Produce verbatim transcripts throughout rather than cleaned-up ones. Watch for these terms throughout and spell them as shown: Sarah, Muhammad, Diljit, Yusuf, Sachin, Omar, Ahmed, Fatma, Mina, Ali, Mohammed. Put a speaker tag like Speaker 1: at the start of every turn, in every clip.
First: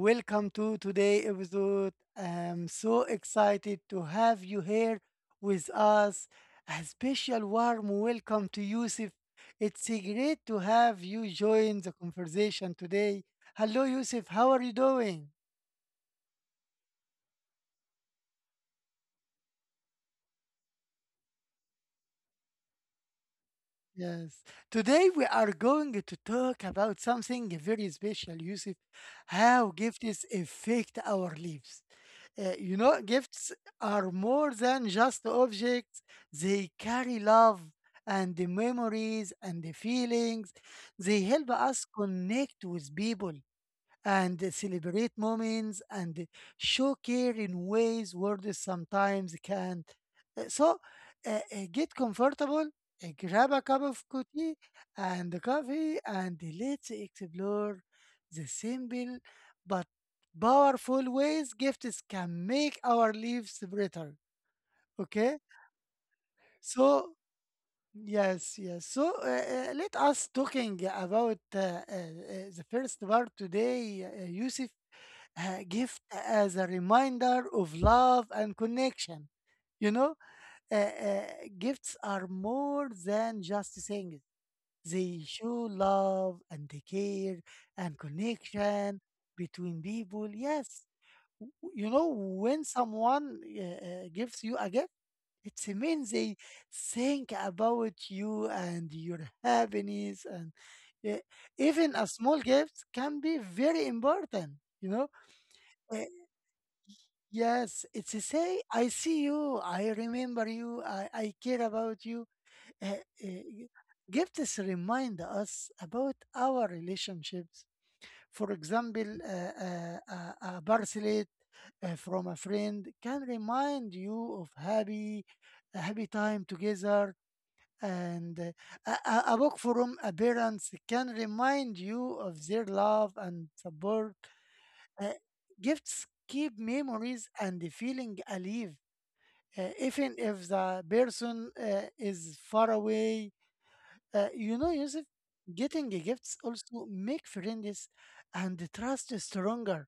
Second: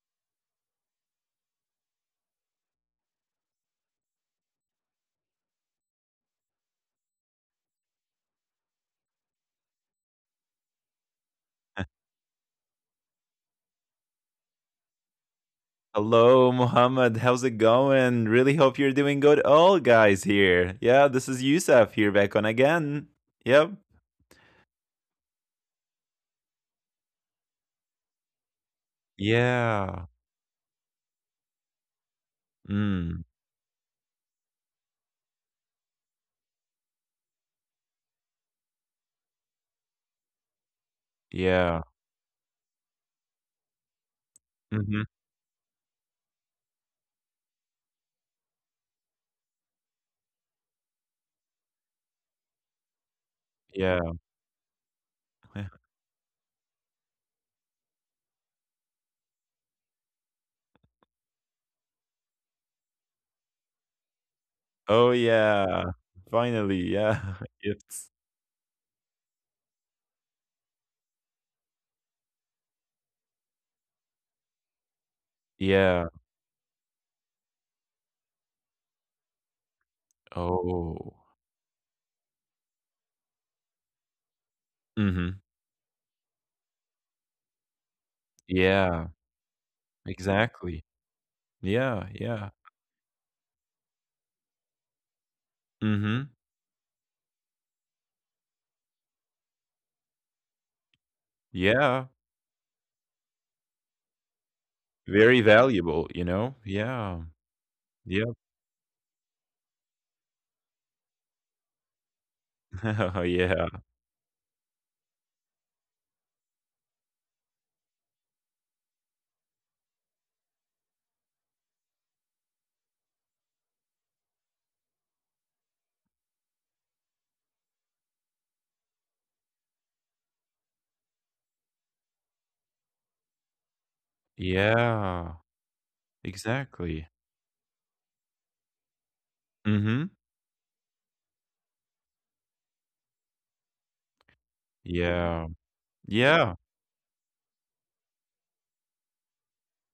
Speaker 1: welcome to today's episode. I'm so excited to have you here with us. A special warm welcome to Yusuf. It's great to have you join the conversation today. Hello, Yusuf. How are you doing?
Speaker 2: Hello, Mohammed. How's it going? Really hope you're doing good. All guys here. Yeah, this is Yusuf here back on again. Yep.
Speaker 1: Yes. Today we are going to talk about something very special, Yusuf, how
Speaker 2: Yeah.
Speaker 1: gifts affect our lives. Uh, you know,
Speaker 2: Mm.
Speaker 1: gifts are more than just objects. They carry love and the memories and the feelings. They help
Speaker 2: Yeah.
Speaker 1: us connect with people and
Speaker 2: Mm-hmm.
Speaker 1: celebrate moments and show care in ways words sometimes can't. Uh, So uh, uh, get comfortable, uh, grab a cup
Speaker 2: Yeah.
Speaker 1: of coffee and coffee, and let's explore the simple but powerful ways gifts can make our lives better.
Speaker 2: Oh,
Speaker 1: Okay,
Speaker 2: yeah. Finally.
Speaker 1: so.
Speaker 2: Yeah. It's.
Speaker 1: Yes, yes. So uh, uh, let us talking about uh, uh, uh, the first part today, uh, Yusuf, uh, gift
Speaker 2: Yeah.
Speaker 1: as a reminder of love and connection. You know, uh, uh,
Speaker 2: Oh.
Speaker 1: Gifts are more than just things. They
Speaker 2: Mm-hmm.
Speaker 1: show love and care and connection
Speaker 2: Yeah.
Speaker 1: between people. Yes,
Speaker 2: Exactly.
Speaker 1: W- you know,
Speaker 2: Yeah. Yeah.
Speaker 1: when someone uh, uh, gives you a gift, it means
Speaker 2: Mm-hmm.
Speaker 1: they think about you and your happiness. And uh, even a
Speaker 2: Yeah.
Speaker 1: small gift can be very important, you know.
Speaker 2: Very
Speaker 1: Uh,
Speaker 2: valuable, you know? Yeah.
Speaker 1: Yes, it's a
Speaker 2: Yep.
Speaker 1: say, I see you, I remember you, I, I care about you. Uh, uh,
Speaker 2: yeah.
Speaker 1: Gifts remind us about our relationships. For example, uh, uh, uh, a bracelet uh, from a friend can remind you of happy, a happy time together. And uh, a, a a book from a parents can remind you of their love and support. Uh,
Speaker 2: Yeah.
Speaker 1: Gifts keep
Speaker 2: Exactly.
Speaker 1: memories and the feeling alive, uh,
Speaker 2: Mm-hmm.
Speaker 1: even if the person uh, is far away. Uh, you know, Yusuf,
Speaker 2: Yeah.
Speaker 1: getting gifts
Speaker 2: Yeah.
Speaker 1: also make friends and trust stronger.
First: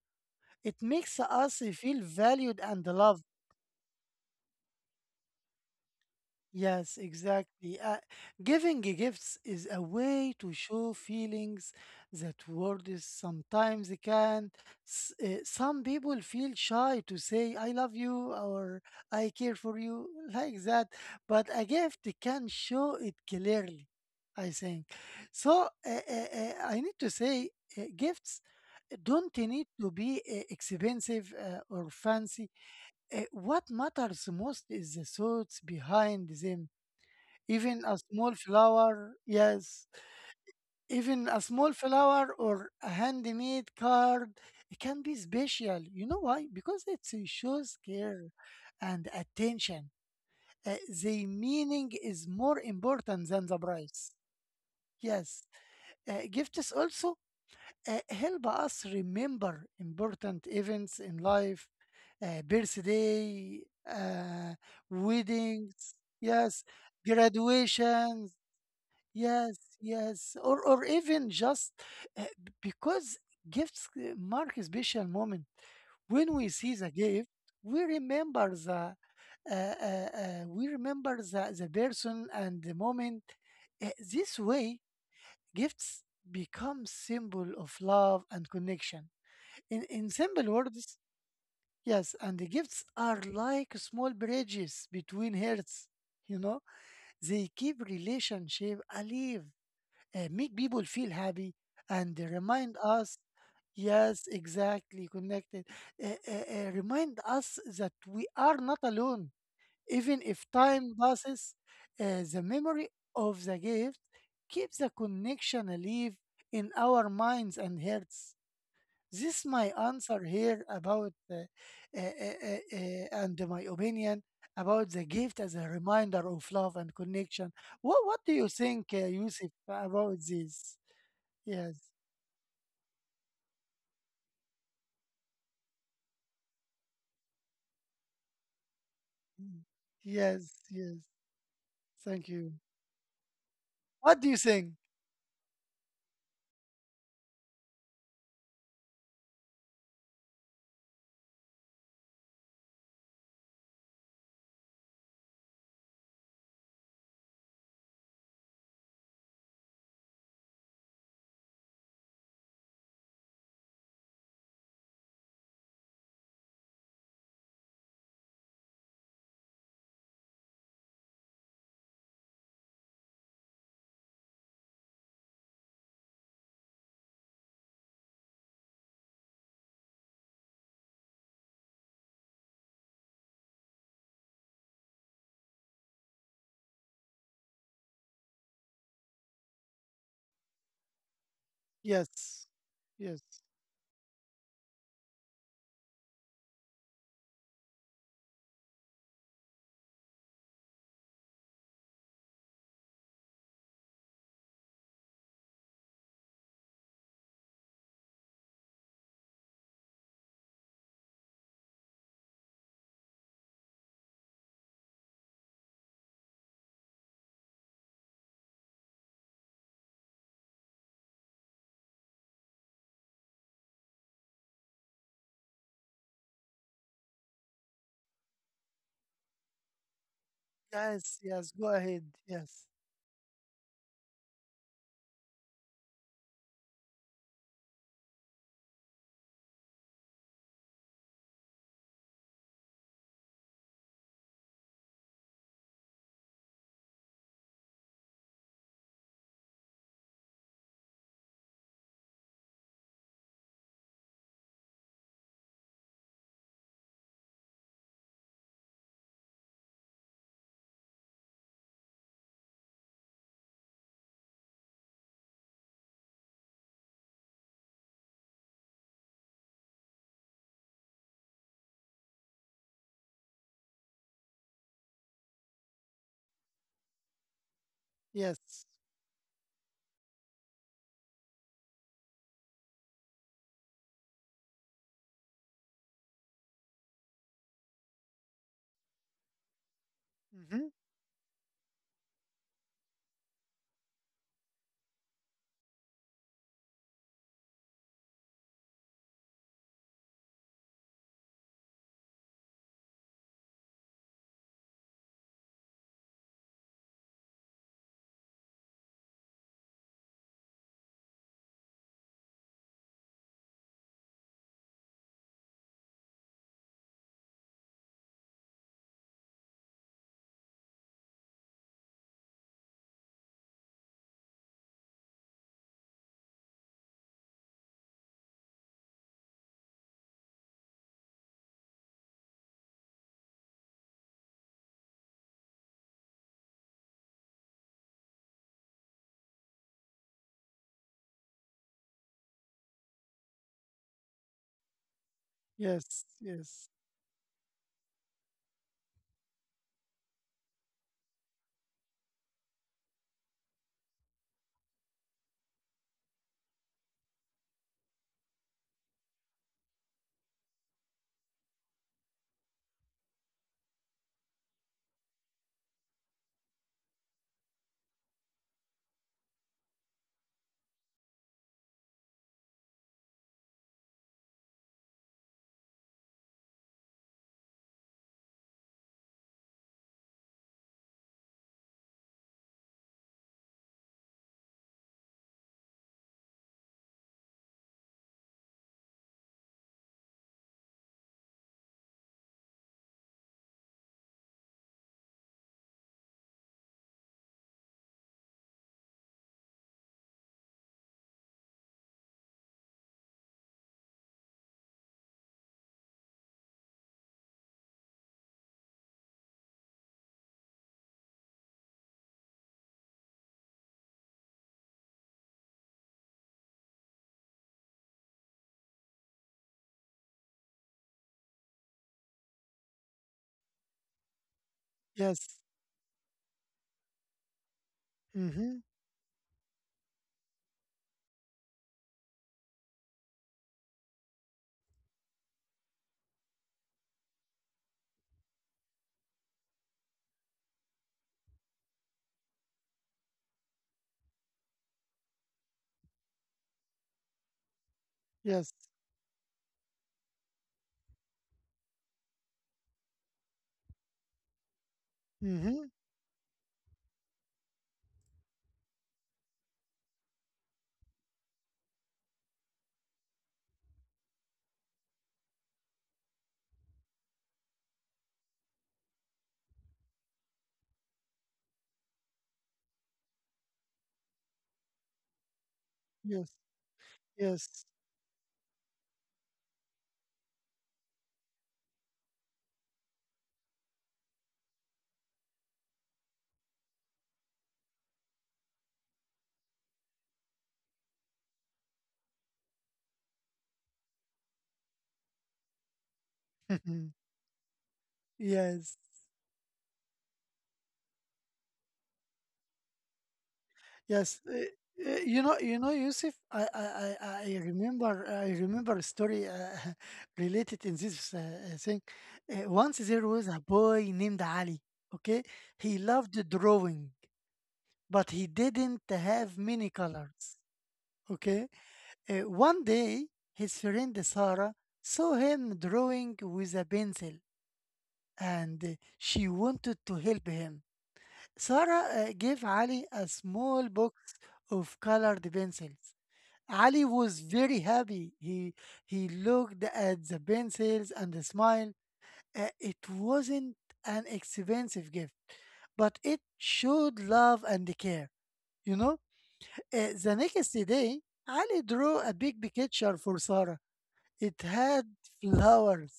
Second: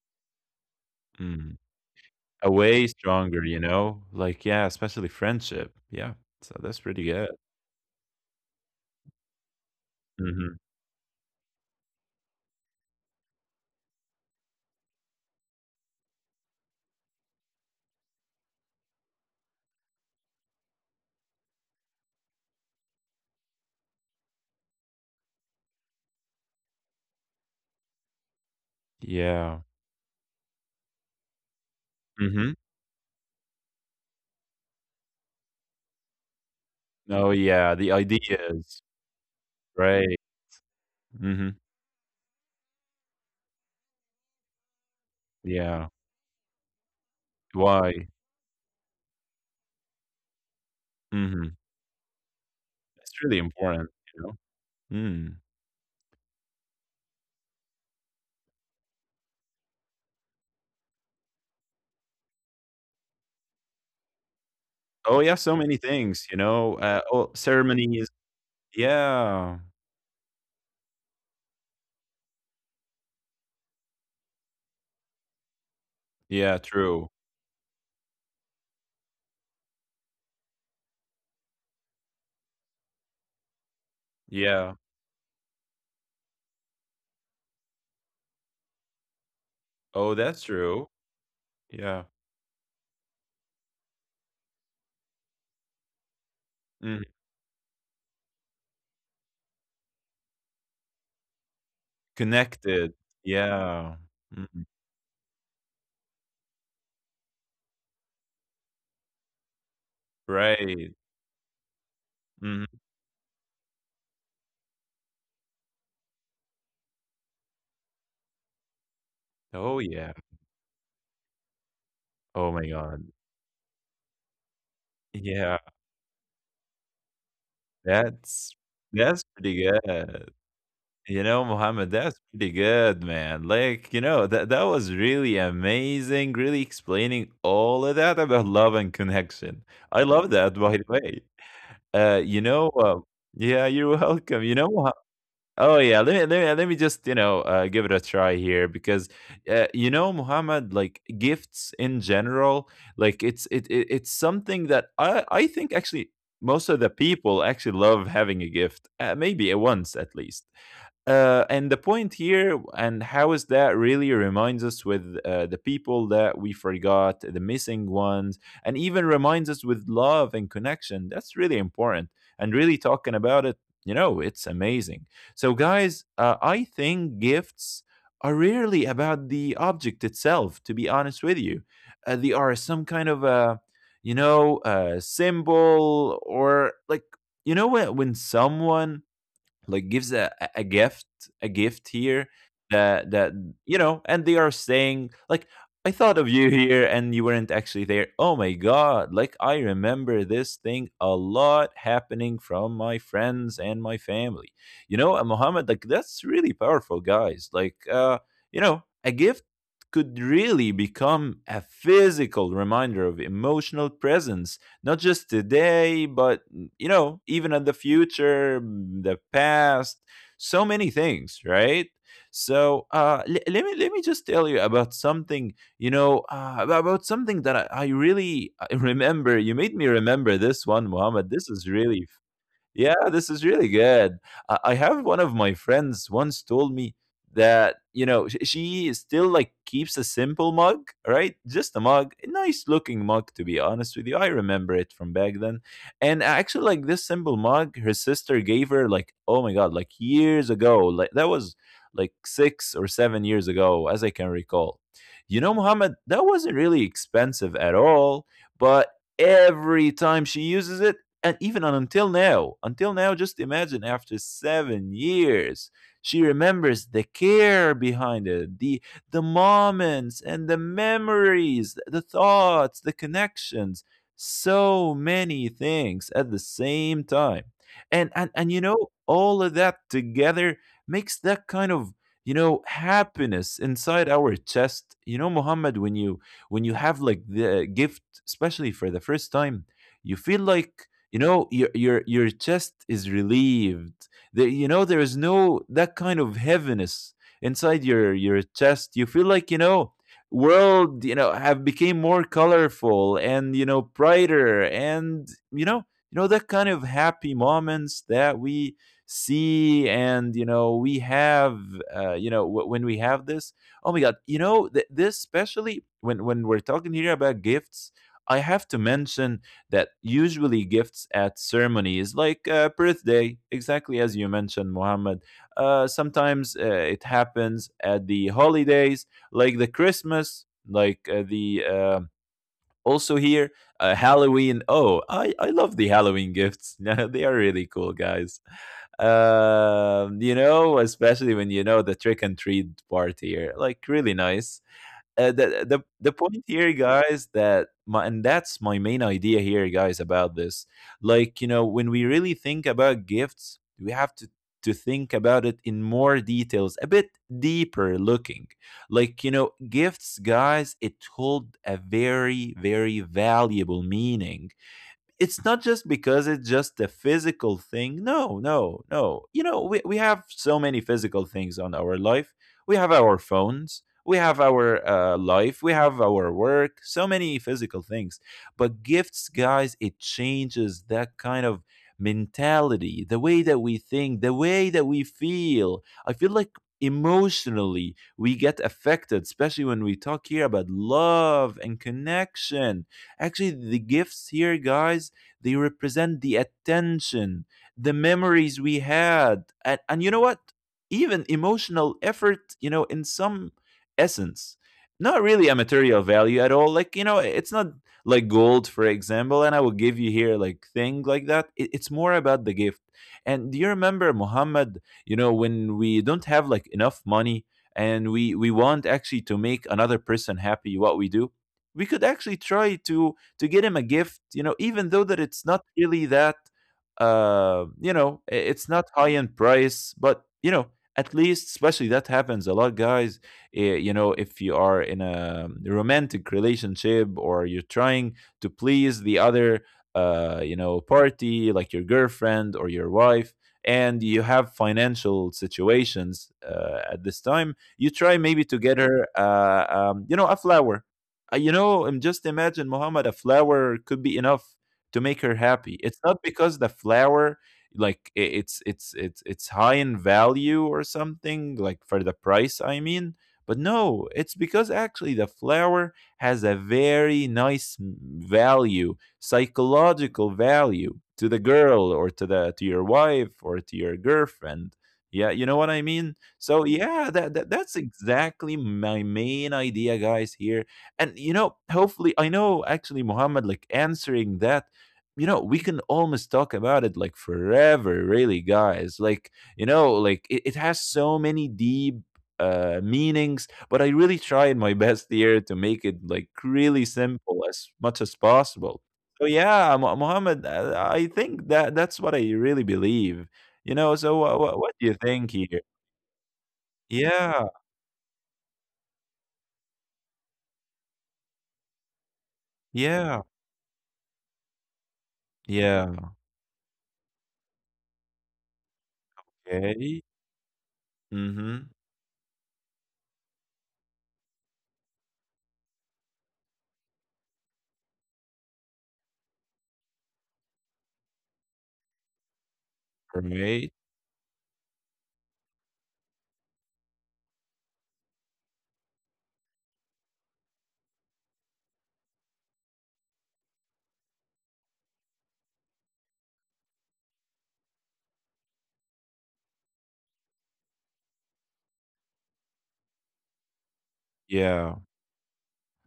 Speaker 1: It makes us
Speaker 2: Mm.
Speaker 1: feel
Speaker 2: A
Speaker 1: valued and
Speaker 2: way
Speaker 1: loved.
Speaker 2: stronger, you know? Like, yeah, especially friendship. Yeah. So that's
Speaker 1: Yes,
Speaker 2: pretty good.
Speaker 1: exactly. Uh, giving gifts is a way to
Speaker 2: Mhm.
Speaker 1: show feelings that words sometimes can. S- uh, some people feel shy to say, I love you or I care for you, like that. But a gift can show it clearly, I think. So uh, uh, uh, I need to say, uh, gifts don't need
Speaker 2: Yeah.
Speaker 1: to be uh, expensive uh, or fancy.
Speaker 2: Mhm.
Speaker 1: Uh, what matters most is the thoughts behind them,
Speaker 2: Oh, yeah.
Speaker 1: even
Speaker 2: The
Speaker 1: a small
Speaker 2: ideas.
Speaker 1: flower yes
Speaker 2: Right.
Speaker 1: even a
Speaker 2: Mhm.
Speaker 1: small flower or a handmade card, it can be special.
Speaker 2: Yeah.
Speaker 1: You know why? Because it shows
Speaker 2: Why?
Speaker 1: care and attention. Uh, the
Speaker 2: Mhm.
Speaker 1: meaning is more important
Speaker 2: It's really
Speaker 1: than the
Speaker 2: important,
Speaker 1: price.
Speaker 2: you know? Mm.
Speaker 1: Yes, uh, gifts also uh, help us remember important events in life, uh, birthday, uh,
Speaker 2: Oh, yeah. So many
Speaker 1: weddings,
Speaker 2: things, you
Speaker 1: yes,
Speaker 2: know? Uh, oh, ceremonies.
Speaker 1: graduations. Yes,
Speaker 2: Yeah.
Speaker 1: yes, or or even just, uh, b- because gifts uh, mark a special moment. When we
Speaker 2: Yeah.
Speaker 1: see the
Speaker 2: True.
Speaker 1: gift, we remember the uh, uh, uh, we remember the, the person and the moment. Uh, this way,
Speaker 2: Yeah.
Speaker 1: gifts become symbol of love and connection. In in
Speaker 2: Oh, that's
Speaker 1: simple
Speaker 2: true.
Speaker 1: words,
Speaker 2: Yeah.
Speaker 1: yes, and the gifts are like small bridges between hearts. You know,
Speaker 2: Mm.
Speaker 1: they keep relationship alive, uh, make people feel happy and they remind
Speaker 2: Connected.
Speaker 1: us.
Speaker 2: Yeah.
Speaker 1: Yes,
Speaker 2: Mhm.
Speaker 1: exactly, connected. Uh, uh, uh, remind us that we are not alone, even if
Speaker 2: Right.
Speaker 1: time passes, uh, the
Speaker 2: Mhm.
Speaker 1: memory of the gift keeps the connection alive in our minds and hearts. This is my
Speaker 2: Oh, yeah.
Speaker 1: answer here about uh, uh, uh,
Speaker 2: Oh my
Speaker 1: uh,
Speaker 2: god.
Speaker 1: uh, and my opinion about the gift as
Speaker 2: Yeah,
Speaker 1: a reminder of love and connection. what what do you
Speaker 2: that's
Speaker 1: think, uh,
Speaker 2: that's
Speaker 1: Yusuf,
Speaker 2: pretty
Speaker 1: about
Speaker 2: good.
Speaker 1: this?
Speaker 2: You know,
Speaker 1: Yes.
Speaker 2: Mohammed, that's pretty good, man. Like, you know, that that was really amazing, really explaining all of that about love and
Speaker 1: Mm.
Speaker 2: connection. I love
Speaker 1: Yes,
Speaker 2: that, by the
Speaker 1: yes.
Speaker 2: way. Uh,
Speaker 1: Thank
Speaker 2: you
Speaker 1: you.
Speaker 2: know, uh, yeah, you're
Speaker 1: What do you
Speaker 2: welcome. You
Speaker 1: think?
Speaker 2: know, oh yeah, let me let me let me just you know uh, give it a try here because uh, you know, Muhammad, like gifts in general, like it's it, it it's something that I I think actually most of the people actually love having a gift, uh, maybe a once at least, uh, and the point here and how is that really reminds us with uh, the people that we forgot, the missing ones, and even reminds us with love and connection. That's really important. And really talking about it, you know, it's amazing. So, guys, uh, I think gifts are rarely about the object itself, to be honest with you. Uh, they are some kind of a, you know, a symbol, or like, you know, when, when someone like gives a a a gift a gift here
Speaker 1: Yes.
Speaker 2: that
Speaker 1: Yes.
Speaker 2: that, you know, and they are saying like, I thought of you here and you weren't actually there. Oh my god, like I remember this thing a lot happening from my friends and my family. You know, and Muhammad, like that's really powerful, guys. Like uh you know, a gift could really become a physical reminder of emotional presence, not just today, but, and you know, even in the future, mm, the past, so many things, right? So uh le- let me let me just tell you about something. You know uh, ab- about something that I, I really uh, remember, you made me remember this one,
Speaker 1: Yes,
Speaker 2: Muhammad.
Speaker 1: yes.
Speaker 2: This
Speaker 1: Go
Speaker 2: is
Speaker 1: ahead.
Speaker 2: really,
Speaker 1: Yes.
Speaker 2: yeah, this is really good. I I have one of my friends once told me that, you know, sh- she still like keeps a simple mug, right? Just a mug, a nice looking mug, to be honest with you. I remember it from back then. And actually, like this simple mug, her sister gave her, like, oh my God, like years ago. Like that was like six or seven years ago, as I can recall. You know, Muhammad, that wasn't really expensive at all, but every time she uses it, and even until now until now, just imagine after seven years, she remembers the care behind it, the the moments and the memories, the thoughts, the connections, so many things at the same time. and and, and
Speaker 1: Yes.
Speaker 2: you know, all of that together makes that kind of, you know, happiness inside our chest. You know, Muhammad, when you, when you have like the gift especially for the first time, you feel
Speaker 1: Mm-hmm.
Speaker 2: like, you know, your your your chest is relieved. The, you know, there is no that kind of heaviness inside your your chest. You feel like, you know, world, you know, have became more colorful, and you know, brighter, and you know, you know, that kind of happy moments that we see, and you know, we have, uh, you know, w- when we have this. Oh my god, you know, th- this, especially when when we're talking here about gifts, I have to mention that usually gifts at ceremonies like uh, birthday, exactly as you mentioned, Muhammad. Uh, sometimes uh, it happens at the holidays like the Christmas, like uh, the uh, also here, uh, Halloween. Oh, I I love the Halloween gifts. Yeah, they are really cool, guys. Um, you know, especially when you know the trick and treat part here, like really nice. Uh, the, the
Speaker 1: Yes,
Speaker 2: the point
Speaker 1: yes.
Speaker 2: here, guys, that my, and that's my main idea here, guys, about this, like, you know, when we really think about gifts, we have to to think about it in more details, a bit deeper looking. Like, you know, gifts, guys, it hold a very very valuable meaning. It's not just because it's just a physical thing. No, no, no. You know, we, we have so many physical things on our life. We have our phones, we have our uh, life, we have our work, so many physical things. But gifts, guys, it changes that kind of mentality, the way that we think, the way that we feel. I feel like emotionally we get affected, especially when we talk here about love and connection. Actually, the gifts here, guys, they represent the attention, the memories we had, and, and you know what? Even emotional effort, you know, in some essence. Not really a material value at all. Like, you know, it's not like gold, for example, and I will give you here like thing like that. It, it's more about the gift. And do you remember, Muhammad, you know, when we don't have like enough money, and we we want actually to make another person happy, what we do, we could actually try to to get him a gift, you know, even though that
Speaker 1: Yes.
Speaker 2: it's not really that, uh, you know, i-
Speaker 1: Mm-hmm.
Speaker 2: it's not high in price, but you know, at least, especially that happens a lot, guys. eh, You know, if you are in a um, romantic relationship, or you're trying to please the other, uh, you know, party, like your girlfriend or your wife, and you have financial situations uh, at this time, you try maybe
Speaker 1: Yes.
Speaker 2: to get her, uh, um, you know, a flower. Uh, you know, I'm just imagine, Muhammad, a flower could be enough to make her
Speaker 1: Mm-hmm.
Speaker 2: happy. It's not because the flower, like i- it's it's it's it's high in value or something, like for the price, I mean. But no, it's because actually the flower has a very nice m- value, psychological value to the girl, or to the to your wife, or to your girlfriend. Yeah, you know what I mean?
Speaker 1: Yes.
Speaker 2: So yeah, that, that
Speaker 1: Yes.
Speaker 2: that's exactly my main idea, guys, here. And you know, hopefully, I know actually, Muhammad, like answering that, you know, we can almost talk about it like forever, really, guys. Like, you know, like it, it has so many deep uh meanings, but I really tried my best here to make it like really simple as much as
Speaker 1: Yes.
Speaker 2: possible. So yeah, Mu- Muhammad, uh, I think that that's what I really believe. You know, so
Speaker 1: Yes,
Speaker 2: what
Speaker 1: eh,
Speaker 2: what, what do you
Speaker 1: eh, you
Speaker 2: think
Speaker 1: know, you
Speaker 2: here?
Speaker 1: know, Yusuf. I, I, I I
Speaker 2: Yeah,
Speaker 1: remember, I remember a story uh, related in this uh, uh, thing. Uh, once there
Speaker 2: yeah,
Speaker 1: was a boy named Ali. Okay, he
Speaker 2: yeah.
Speaker 1: loved drawing, but he didn't have many
Speaker 2: Okay.
Speaker 1: colors. Okay,
Speaker 2: Mm-hmm.
Speaker 1: uh, one day his friend Sarah saw him drawing with a pencil, and uh, she wanted to help him. Sarah uh, gave Ali a small
Speaker 2: Right.
Speaker 1: box of colored pencils. Ali was very happy. He he looked at the pencils and smiled. Uh, it wasn't an expensive gift, but it showed love and care. You know, Uh, the next day, Ali drew a big picture for Sarah. It had
Speaker 2: Yeah.
Speaker 1: flowers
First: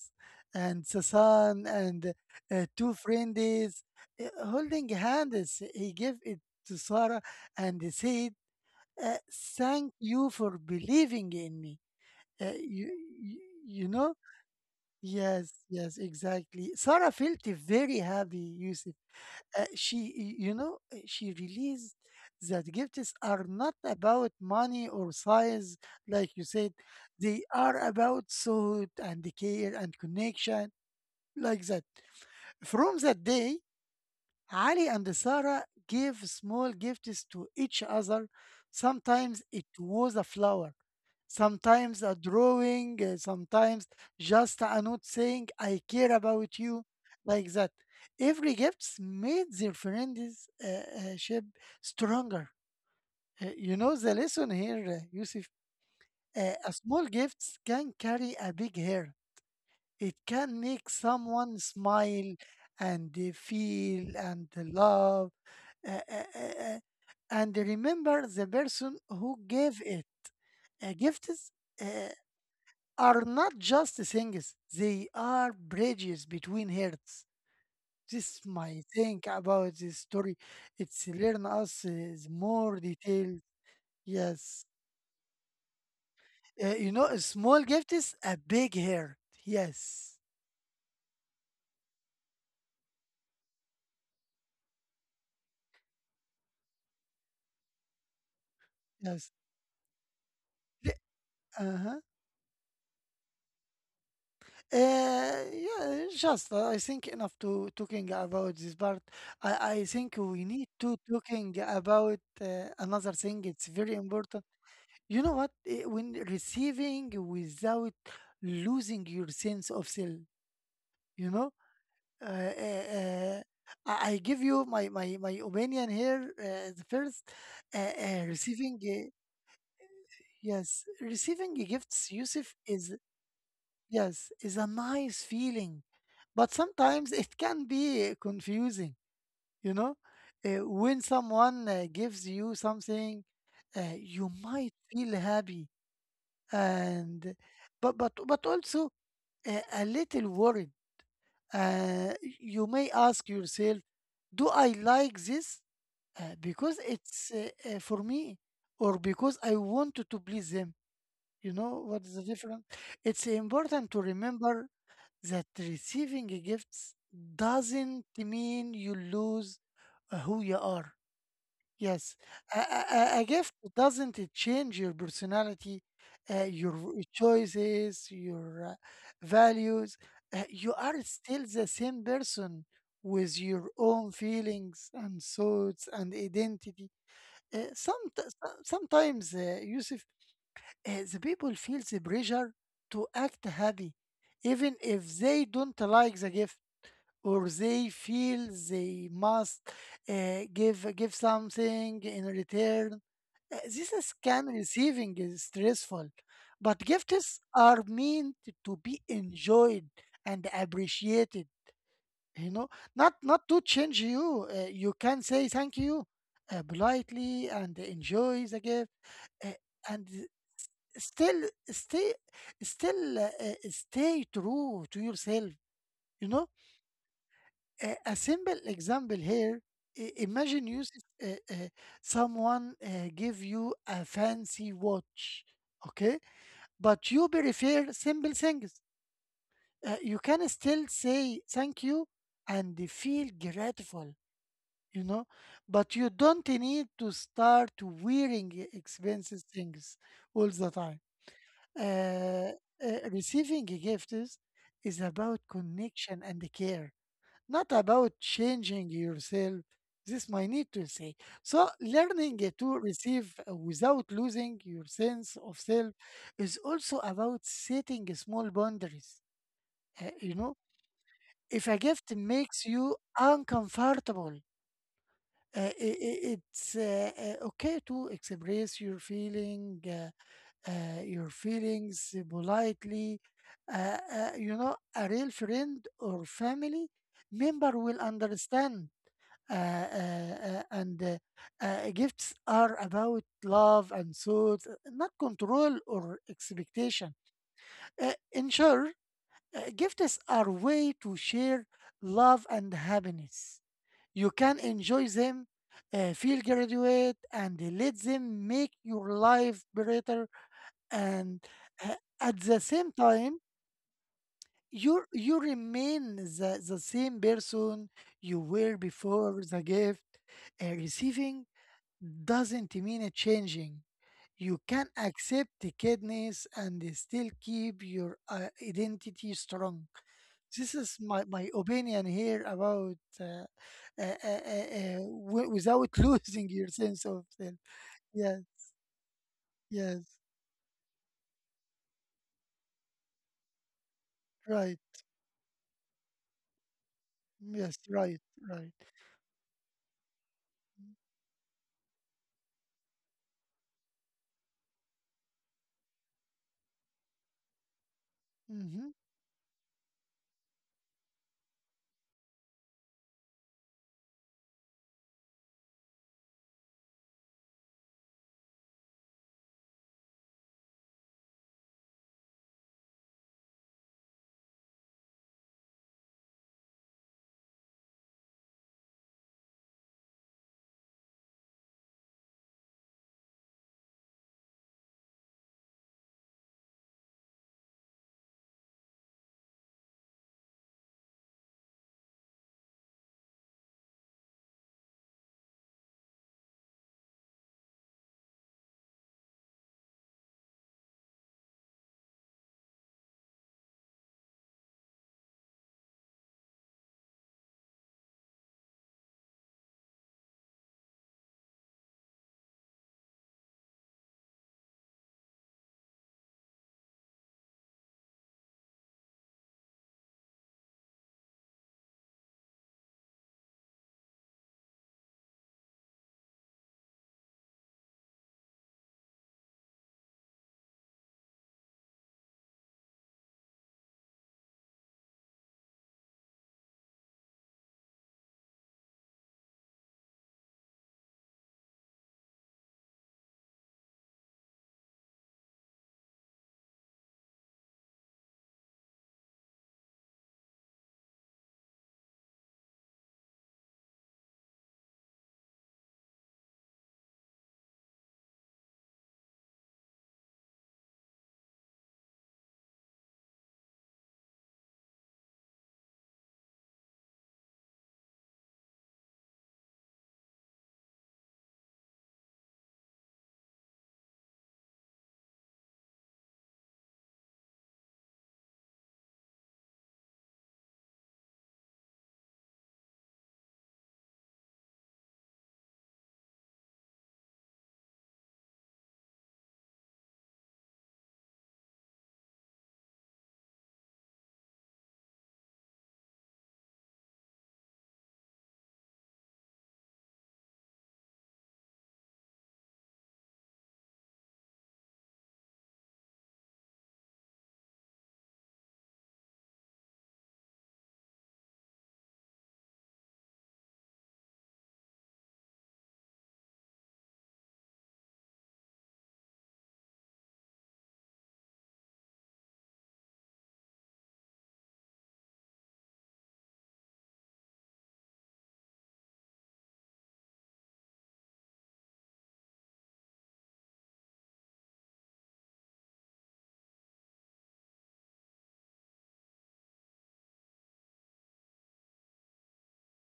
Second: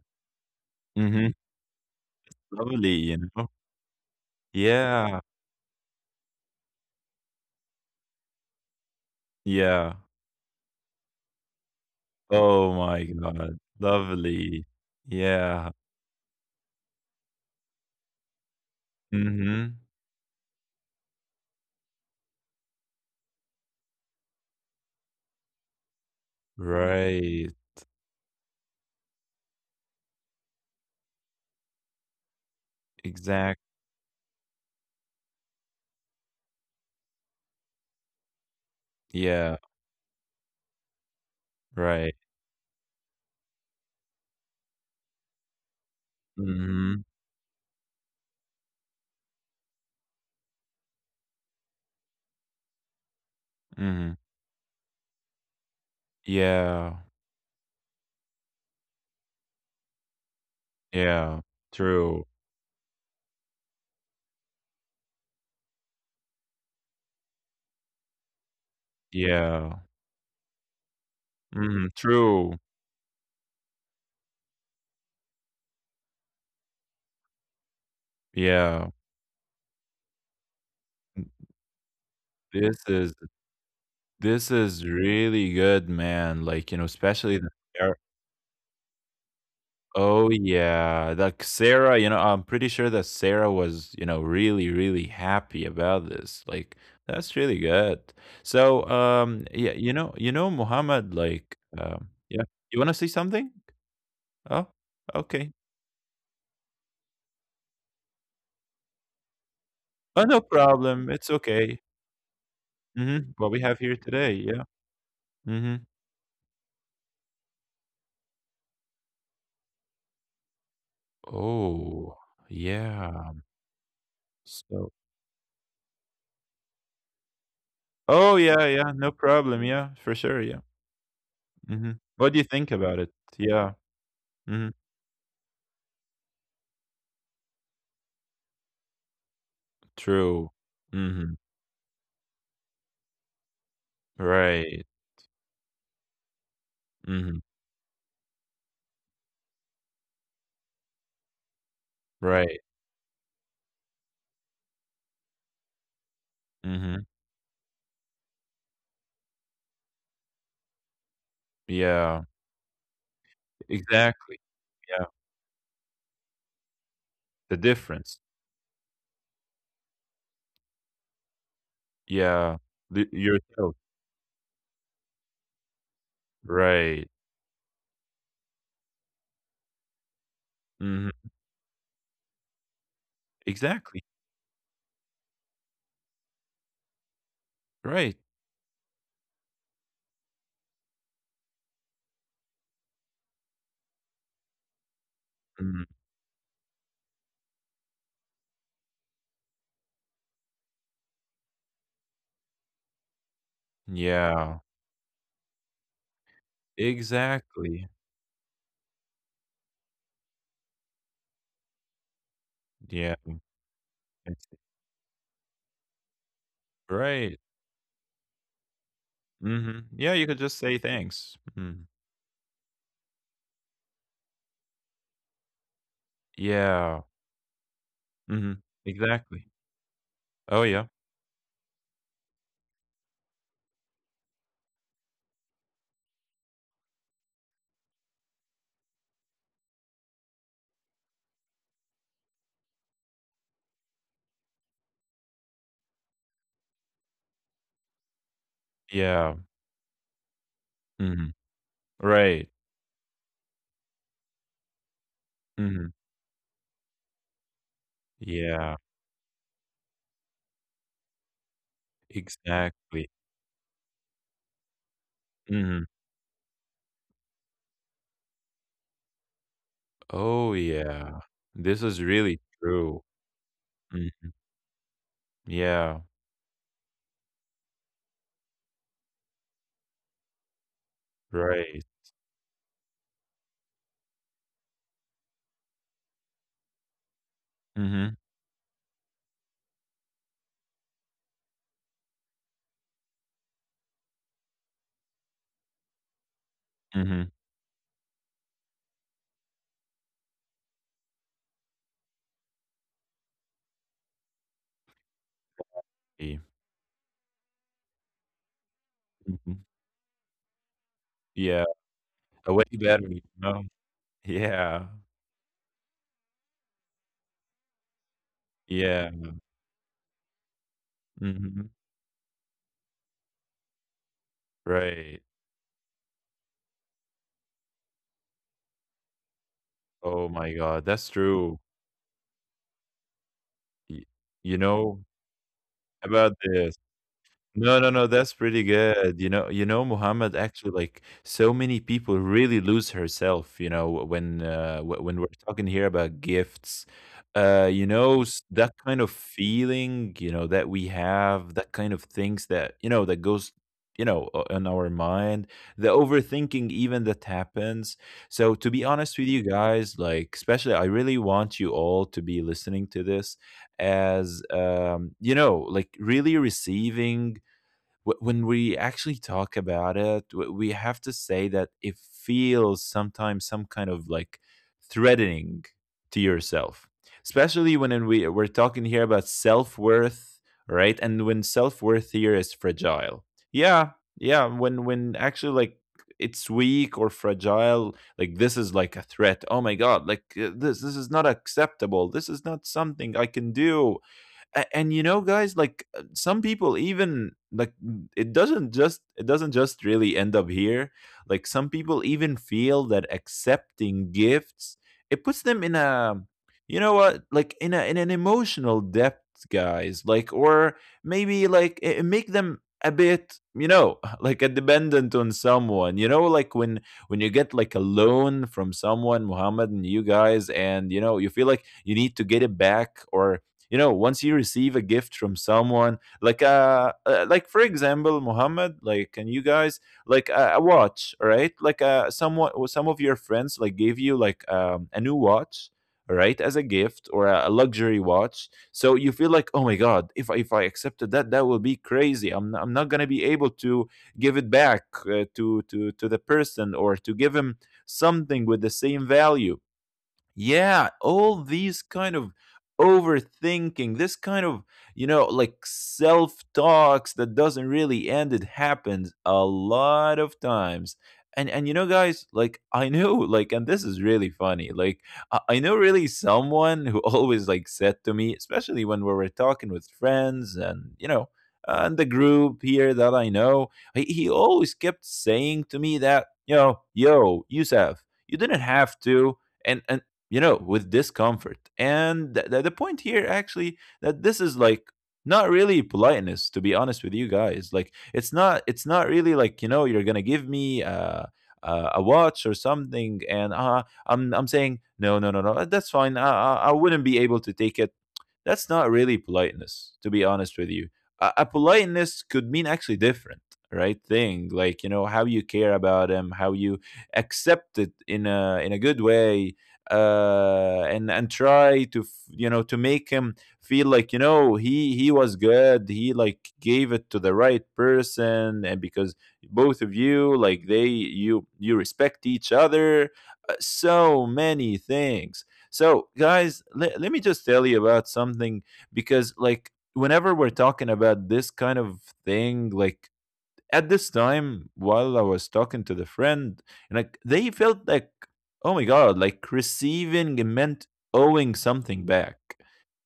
Speaker 1: and the
Speaker 2: Mhm.
Speaker 1: sun and uh, two
Speaker 2: Lovely, you know?
Speaker 1: friends uh, holding
Speaker 2: Yeah.
Speaker 1: hands. He gave it to Sarah and said, uh, "Thank
Speaker 2: Yeah.
Speaker 1: you for believing in me." Uh,
Speaker 2: Oh
Speaker 1: you,
Speaker 2: my
Speaker 1: you
Speaker 2: god.
Speaker 1: you know?
Speaker 2: Lovely.
Speaker 1: Yes,
Speaker 2: Yeah.
Speaker 1: yes, exactly. Sarah felt very happy, Yusuf. Uh,
Speaker 2: Mhm.
Speaker 1: she, y- you know, uh, she realized that gifts are not about money or size, like you said. They
Speaker 2: Right.
Speaker 1: are about thought and care and connection, like that. From that day,
Speaker 2: Exact
Speaker 1: Ali and Sarah gave small gifts to each other. Sometimes
Speaker 2: yeah.
Speaker 1: it was a flower, sometimes a
Speaker 2: Right.
Speaker 1: drawing, uh, sometimes just a note saying, I care about you,
Speaker 2: Mhm.
Speaker 1: like that. Every gift made their friendship stronger. Uh, you know
Speaker 2: Mhm.
Speaker 1: the lesson here, uh, Yusuf. Uh, a
Speaker 2: Yeah.
Speaker 1: small gift can carry a big hair. It can make
Speaker 2: Yeah.
Speaker 1: someone
Speaker 2: True.
Speaker 1: smile and they feel and they love uh, uh, uh, uh, and they remember the person who
Speaker 2: Yeah.
Speaker 1: gave it. Uh, gifts uh,
Speaker 2: Mhm. True.
Speaker 1: are not just things, they are bridges between hearts. This is my
Speaker 2: Yeah.
Speaker 1: think about this story. It's learn us uh,
Speaker 2: This
Speaker 1: more
Speaker 2: is
Speaker 1: detail.
Speaker 2: this
Speaker 1: Yes.
Speaker 2: is really good, man. Like,
Speaker 1: Uh,
Speaker 2: you know,
Speaker 1: you know, a
Speaker 2: especially the
Speaker 1: small gift is a big heart. Yes.
Speaker 2: oh yeah, like Sarah, you know, I'm pretty sure that Sarah was, you know, really, really happy about this. Like, that's really good. So,
Speaker 1: Yes.
Speaker 2: um, yeah, you know, you know, Muhammad, like,
Speaker 1: Uh-huh.
Speaker 2: um, yeah, you want to see something? Oh,
Speaker 1: Uh,
Speaker 2: okay.
Speaker 1: yeah, just uh, I think enough to talking about this part. I, I think
Speaker 2: Oh, no
Speaker 1: we need to
Speaker 2: problem. It's
Speaker 1: talking
Speaker 2: okay.
Speaker 1: about uh, another
Speaker 2: Mm-hmm.
Speaker 1: thing.
Speaker 2: What we
Speaker 1: It's
Speaker 2: have here
Speaker 1: very
Speaker 2: today,
Speaker 1: important.
Speaker 2: yeah.
Speaker 1: You know what?
Speaker 2: Mm-hmm.
Speaker 1: Eh, When receiving without losing your sense of self, you know.
Speaker 2: Oh,
Speaker 1: Uh, uh,
Speaker 2: yeah.
Speaker 1: uh, I I give you my
Speaker 2: So,
Speaker 1: my my opinion here. Uh, the first, uh, uh,
Speaker 2: oh yeah,
Speaker 1: receiving
Speaker 2: yeah, no
Speaker 1: uh,
Speaker 2: problem. Yeah, for sure. Yeah.
Speaker 1: yes, receiving
Speaker 2: Mm-hmm.
Speaker 1: gifts,
Speaker 2: What do you
Speaker 1: Yusuf
Speaker 2: think about
Speaker 1: is
Speaker 2: it? Yeah.
Speaker 1: yes is
Speaker 2: Mm-hmm.
Speaker 1: a nice feeling. But sometimes it can be confusing, you know?
Speaker 2: True.
Speaker 1: Uh, when
Speaker 2: Mm-hmm.
Speaker 1: someone uh, gives you something, uh, you might
Speaker 2: Right.
Speaker 1: feel happy and
Speaker 2: Mhm.
Speaker 1: but but but also uh, a little worried. Uh,
Speaker 2: Right.
Speaker 1: you may ask yourself, do I like this uh, because
Speaker 2: Mhm.
Speaker 1: it's uh, uh, for me or because I want to please them? You know what is
Speaker 2: Yeah.
Speaker 1: the difference? It's important to
Speaker 2: Exactly.
Speaker 1: remember
Speaker 2: Yeah.
Speaker 1: that receiving gifts
Speaker 2: The
Speaker 1: doesn't
Speaker 2: difference.
Speaker 1: mean you lose uh, who you are. Yes,
Speaker 2: Yeah.
Speaker 1: a, a,
Speaker 2: The
Speaker 1: a a gift
Speaker 2: yourself.
Speaker 1: doesn't change your personality, uh, your
Speaker 2: Right.
Speaker 1: choices, your uh, values. Uh, you are
Speaker 2: Mhm.
Speaker 1: still the same person with your
Speaker 2: Exactly.
Speaker 1: own feelings and thoughts and identity. Uh, some,
Speaker 2: Right.
Speaker 1: Sometimes, uh, Yusuf, uh, the people feel the pressure to act happy, even if they
Speaker 2: Mhm.
Speaker 1: don't like the gift or they feel they must uh, give give something in return. Uh, This is can
Speaker 2: Yeah.
Speaker 1: receiving is stressful, but gifts
Speaker 2: Exactly.
Speaker 1: are meant to be enjoyed and appreciated. You know,
Speaker 2: Yeah.
Speaker 1: not not to change
Speaker 2: That's
Speaker 1: you.
Speaker 2: it.
Speaker 1: Uh, you can say thank you uh,
Speaker 2: Right.
Speaker 1: politely and enjoy the gift, uh,
Speaker 2: Mhm. Yeah,
Speaker 1: and
Speaker 2: you could just
Speaker 1: s-
Speaker 2: say thanks.
Speaker 1: still
Speaker 2: Mm.
Speaker 1: stay still uh, uh, stay true to yourself. You know,
Speaker 2: Yeah.
Speaker 1: a, a
Speaker 2: Mhm.
Speaker 1: simple example
Speaker 2: Exactly.
Speaker 1: here, i-
Speaker 2: Oh,
Speaker 1: imagine
Speaker 2: yeah.
Speaker 1: you s- uh, uh, someone uh, give you a fancy watch, okay, but you prefer simple things. Uh, you can still say thank you and feel grateful, you know, but you don't need to start wearing
Speaker 2: Yeah.
Speaker 1: expensive things all the time.
Speaker 2: Mhm. Right.
Speaker 1: uh, uh, Receiving gifts is about
Speaker 2: Mhm.
Speaker 1: connection and care, not about
Speaker 2: Yeah.
Speaker 1: changing yourself. This might need to say. So learning to
Speaker 2: Exactly.
Speaker 1: receive without losing your sense of
Speaker 2: Mhm.
Speaker 1: self is also about setting small boundaries. Uh, you
Speaker 2: Oh,
Speaker 1: know,
Speaker 2: yeah.
Speaker 1: if
Speaker 2: This
Speaker 1: a
Speaker 2: is
Speaker 1: gift
Speaker 2: really
Speaker 1: makes
Speaker 2: true.
Speaker 1: you
Speaker 2: Mm.
Speaker 1: uncomfortable, uh,
Speaker 2: Yeah,
Speaker 1: i- i- it's uh, uh, okay to express your feeling, uh, uh, your
Speaker 2: right.
Speaker 1: feelings politely. Uh, uh, you know, a real friend or family member will
Speaker 2: Mhm,
Speaker 1: understand, uh, uh, uh, and uh, uh, gifts are about love and thoughts, not control or expectation.
Speaker 2: mhm.
Speaker 1: Uh, in short, uh, gifts are way to share love and happiness. You can enjoy them, uh,
Speaker 2: E
Speaker 1: feel graduate, and let them make your
Speaker 2: mhm.
Speaker 1: life better. And
Speaker 2: Yeah,
Speaker 1: uh, at
Speaker 2: a
Speaker 1: the
Speaker 2: way
Speaker 1: same
Speaker 2: better, you
Speaker 1: time,
Speaker 2: know? Yeah,
Speaker 1: you you remain the, the same person you were
Speaker 2: yeah,
Speaker 1: before the gift, uh, receiving
Speaker 2: mhm,
Speaker 1: doesn't mean a changing. You can
Speaker 2: right.
Speaker 1: accept the kidneys and still keep your uh, identity strong.
Speaker 2: Oh my
Speaker 1: This
Speaker 2: god,
Speaker 1: is
Speaker 2: that's
Speaker 1: my, my
Speaker 2: true.
Speaker 1: opinion here about uh,
Speaker 2: Y
Speaker 1: uh, uh,
Speaker 2: you know,
Speaker 1: uh, w- without
Speaker 2: about
Speaker 1: losing
Speaker 2: this.
Speaker 1: your sense of self.
Speaker 2: No, no, no, that's
Speaker 1: Yes,
Speaker 2: pretty good. You know, you know,
Speaker 1: yes,
Speaker 2: Muhammad, actually, like so many people really lose herself, you know, when uh,
Speaker 1: right.
Speaker 2: wh- when we're talking here about gifts, uh, you
Speaker 1: Yes,
Speaker 2: know,
Speaker 1: right,
Speaker 2: s- that
Speaker 1: right.
Speaker 2: kind of feeling, you know, that we have, that kind of things that, you know, that goes, you know, o- on our mind, the overthinking even that happens. So to be
Speaker 1: Mm-hmm.
Speaker 2: honest with you guys, like especially I really want you all to be listening to this as um, you know, like really receiving wh- when we actually talk about it, w- we have to say that it feels sometimes some kind of like threatening to yourself, especially when in we we're talking here about self worth, right? And when self worth here is fragile, yeah, yeah. When when actually like it's weak or fragile, like this is like a threat. Oh my god, like uh, this this is not acceptable. This is not something I can do a and you know, guys, like uh, some people even like n- it doesn't just it doesn't just really end up here. Like some people even feel that accepting gifts, it puts them in a, you know what, like in a in an emotional depth, guys. Like or maybe like it, it make them a bit, you know, like a dependent on someone, you know, like when when you get like a loan from someone, Muhammad, and you guys, and you know you feel like you need to get it back. Or you know, once you receive a gift from someone, like uh, uh like for example, Muhammad, like and you guys, like a, a watch. All right like uh someone, some of your friends, like gave you like um, a new watch. All right as a gift, or a, a luxury watch. So you feel like, oh my god, if I, if I accepted that, that will be crazy. i'm, I'm not going to be able to give it back uh, to to to the person, or to give him something with the same value. Yeah, all these kind of overthinking, this kind of, you know, like self talks that doesn't really end. It happens a lot of times. And, and you know guys, like I know, like and this is really funny, like i I know really someone who always like said to me, especially when we were talking with friends, and you know, and the group here that I know, he, he always kept saying to me that, you know, yo yousef, you didn't have to. And, and you know, with discomfort. And th- th- the point here, actually, that this is like not really politeness, to be honest with you guys. Like, it's not, it's not really like, you know, you're gonna give me uh, uh, a watch or something, and uh, I'm, I'm saying no, no, no, no, that's fine. I, I, I wouldn't be able to take it. That's not really politeness, to be honest with you. A, a politeness could mean actually different, right? Thing, like, you know, how you care about him, how you accept it in a in a good way, uh, and and try to f- you know, to make him feel like, you know, he he was good. He like gave it to the right person, and because both of you like they you you respect each other. uh, So many things. So, guys, le- let me just tell you about something, because like, whenever we're talking about this kind of thing, like, at this time while I was talking to the friend, and like they felt like, oh my god, like receiving meant owing something back,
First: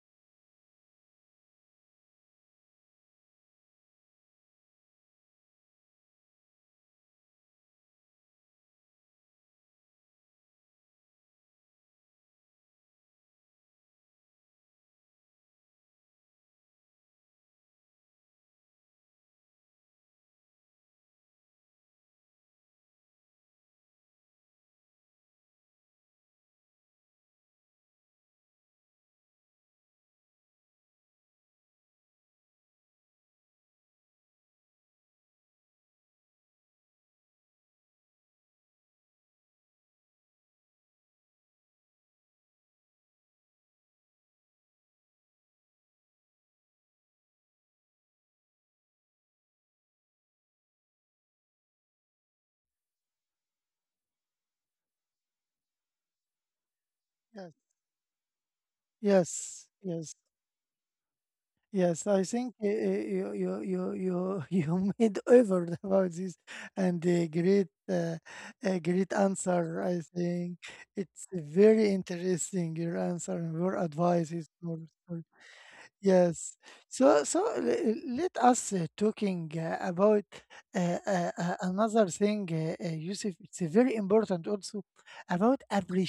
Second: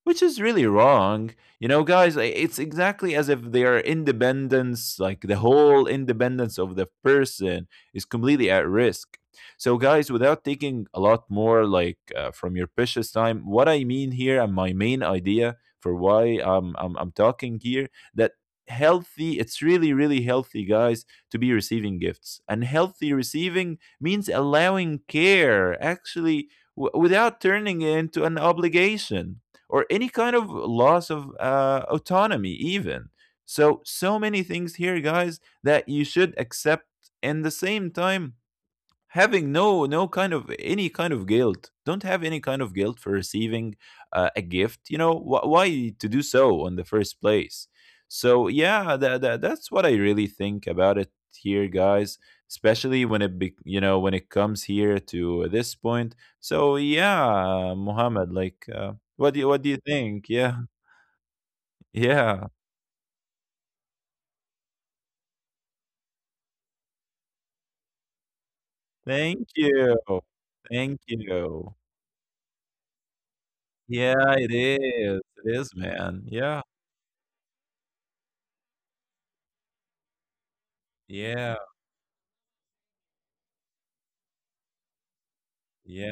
Speaker 2: which is really wrong. You know guys, i- it's exactly as if their independence, like the whole independence of the person, is completely at risk. So guys, without taking a lot more, like uh, from your precious time, what I mean here, and my main idea for why I'm, I'm I'm talking here, that healthy, it's really really healthy, guys, to be receiving gifts. And healthy receiving means allowing care actually, w- without turning it into an obligation, or any kind of loss of uh, autonomy even. So so many things here guys that you should accept, and the same time having no no kind of, any kind of guilt. Don't have any kind of guilt for receiving uh, a gift. You know, wh- why to do so in the first place? So yeah, that, that that's what I really think about it here, guys, especially when it be, you know, when it comes here to this point. So
Speaker 1: Yes,
Speaker 2: yeah, Muhammad, like uh, what do you, what
Speaker 1: yes,
Speaker 2: do you
Speaker 1: yes.
Speaker 2: think? Yeah.
Speaker 1: Yes, I
Speaker 2: Yeah.
Speaker 1: think uh, uh, you you you you you made over about this, and a great uh, a great
Speaker 2: Thank
Speaker 1: answer.
Speaker 2: you,
Speaker 1: I think
Speaker 2: thank
Speaker 1: it's
Speaker 2: you.
Speaker 1: very interesting your answer and your advice
Speaker 2: Yeah,
Speaker 1: is
Speaker 2: it
Speaker 1: for.
Speaker 2: is, it is, man.
Speaker 1: Yes.
Speaker 2: Yeah.
Speaker 1: So so le- let us uh, talking uh, about uh, uh,
Speaker 2: Yeah.
Speaker 1: uh, another thing, uh, uh, Yusuf. It's uh, very important also about
Speaker 2: Yeah,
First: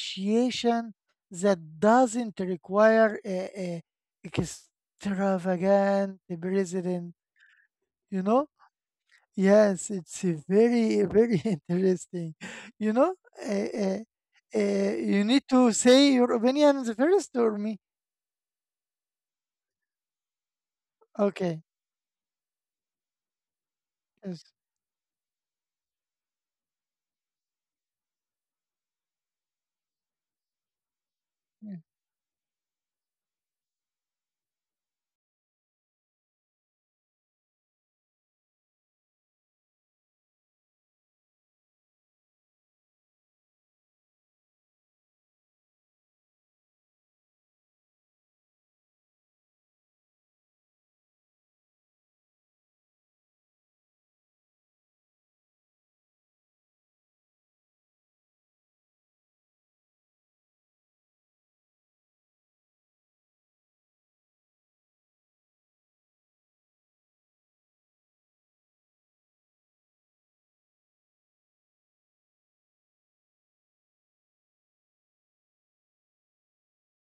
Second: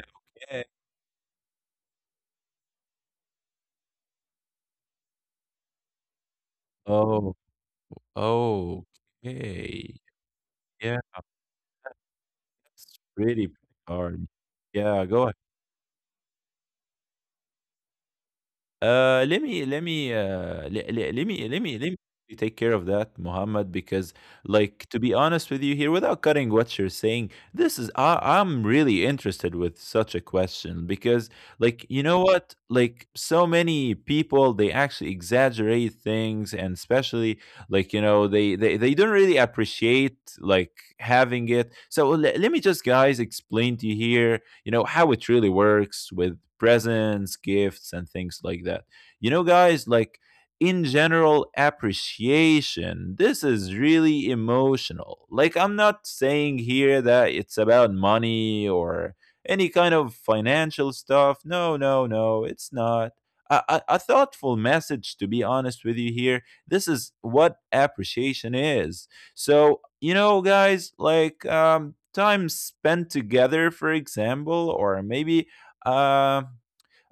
Speaker 2: okay.
Speaker 1: that doesn't require uh, uh, extravagant president.
Speaker 2: Oh.
Speaker 1: You know?
Speaker 2: Oh,
Speaker 1: Yes,
Speaker 2: okay.
Speaker 1: it's uh,
Speaker 2: Yeah,
Speaker 1: very very interesting. You
Speaker 2: that's
Speaker 1: know?
Speaker 2: really
Speaker 1: Uh, uh,
Speaker 2: hard.
Speaker 1: uh,
Speaker 2: Yeah,
Speaker 1: you
Speaker 2: go.
Speaker 1: need to say your opinions first or me?
Speaker 2: Uh, let me, let me uh, let, let, let me,
Speaker 1: Okay.
Speaker 2: let me let me take care of that, Muhammad, because
Speaker 1: Yes.
Speaker 2: like, to be honest with you here, without cutting what you're saying, this is, I, I'm really interested with such a question, because
Speaker 1: Mm.
Speaker 2: like, you know what, like so many people they actually exaggerate things, and especially like, you know, they they, they don't really appreciate like having it. So let, let me just, guys, explain to you here, you know, how it really works with presents, gifts and things like that. You know, guys, like in general, appreciation, this is really emotional, like I'm not saying here that it's about money or any kind of financial stuff. No, no, no, it's not. A, a, a thoughtful message, to be honest with you here, this is what appreciation is. So you know, guys, like um time spent together, for example, or maybe uh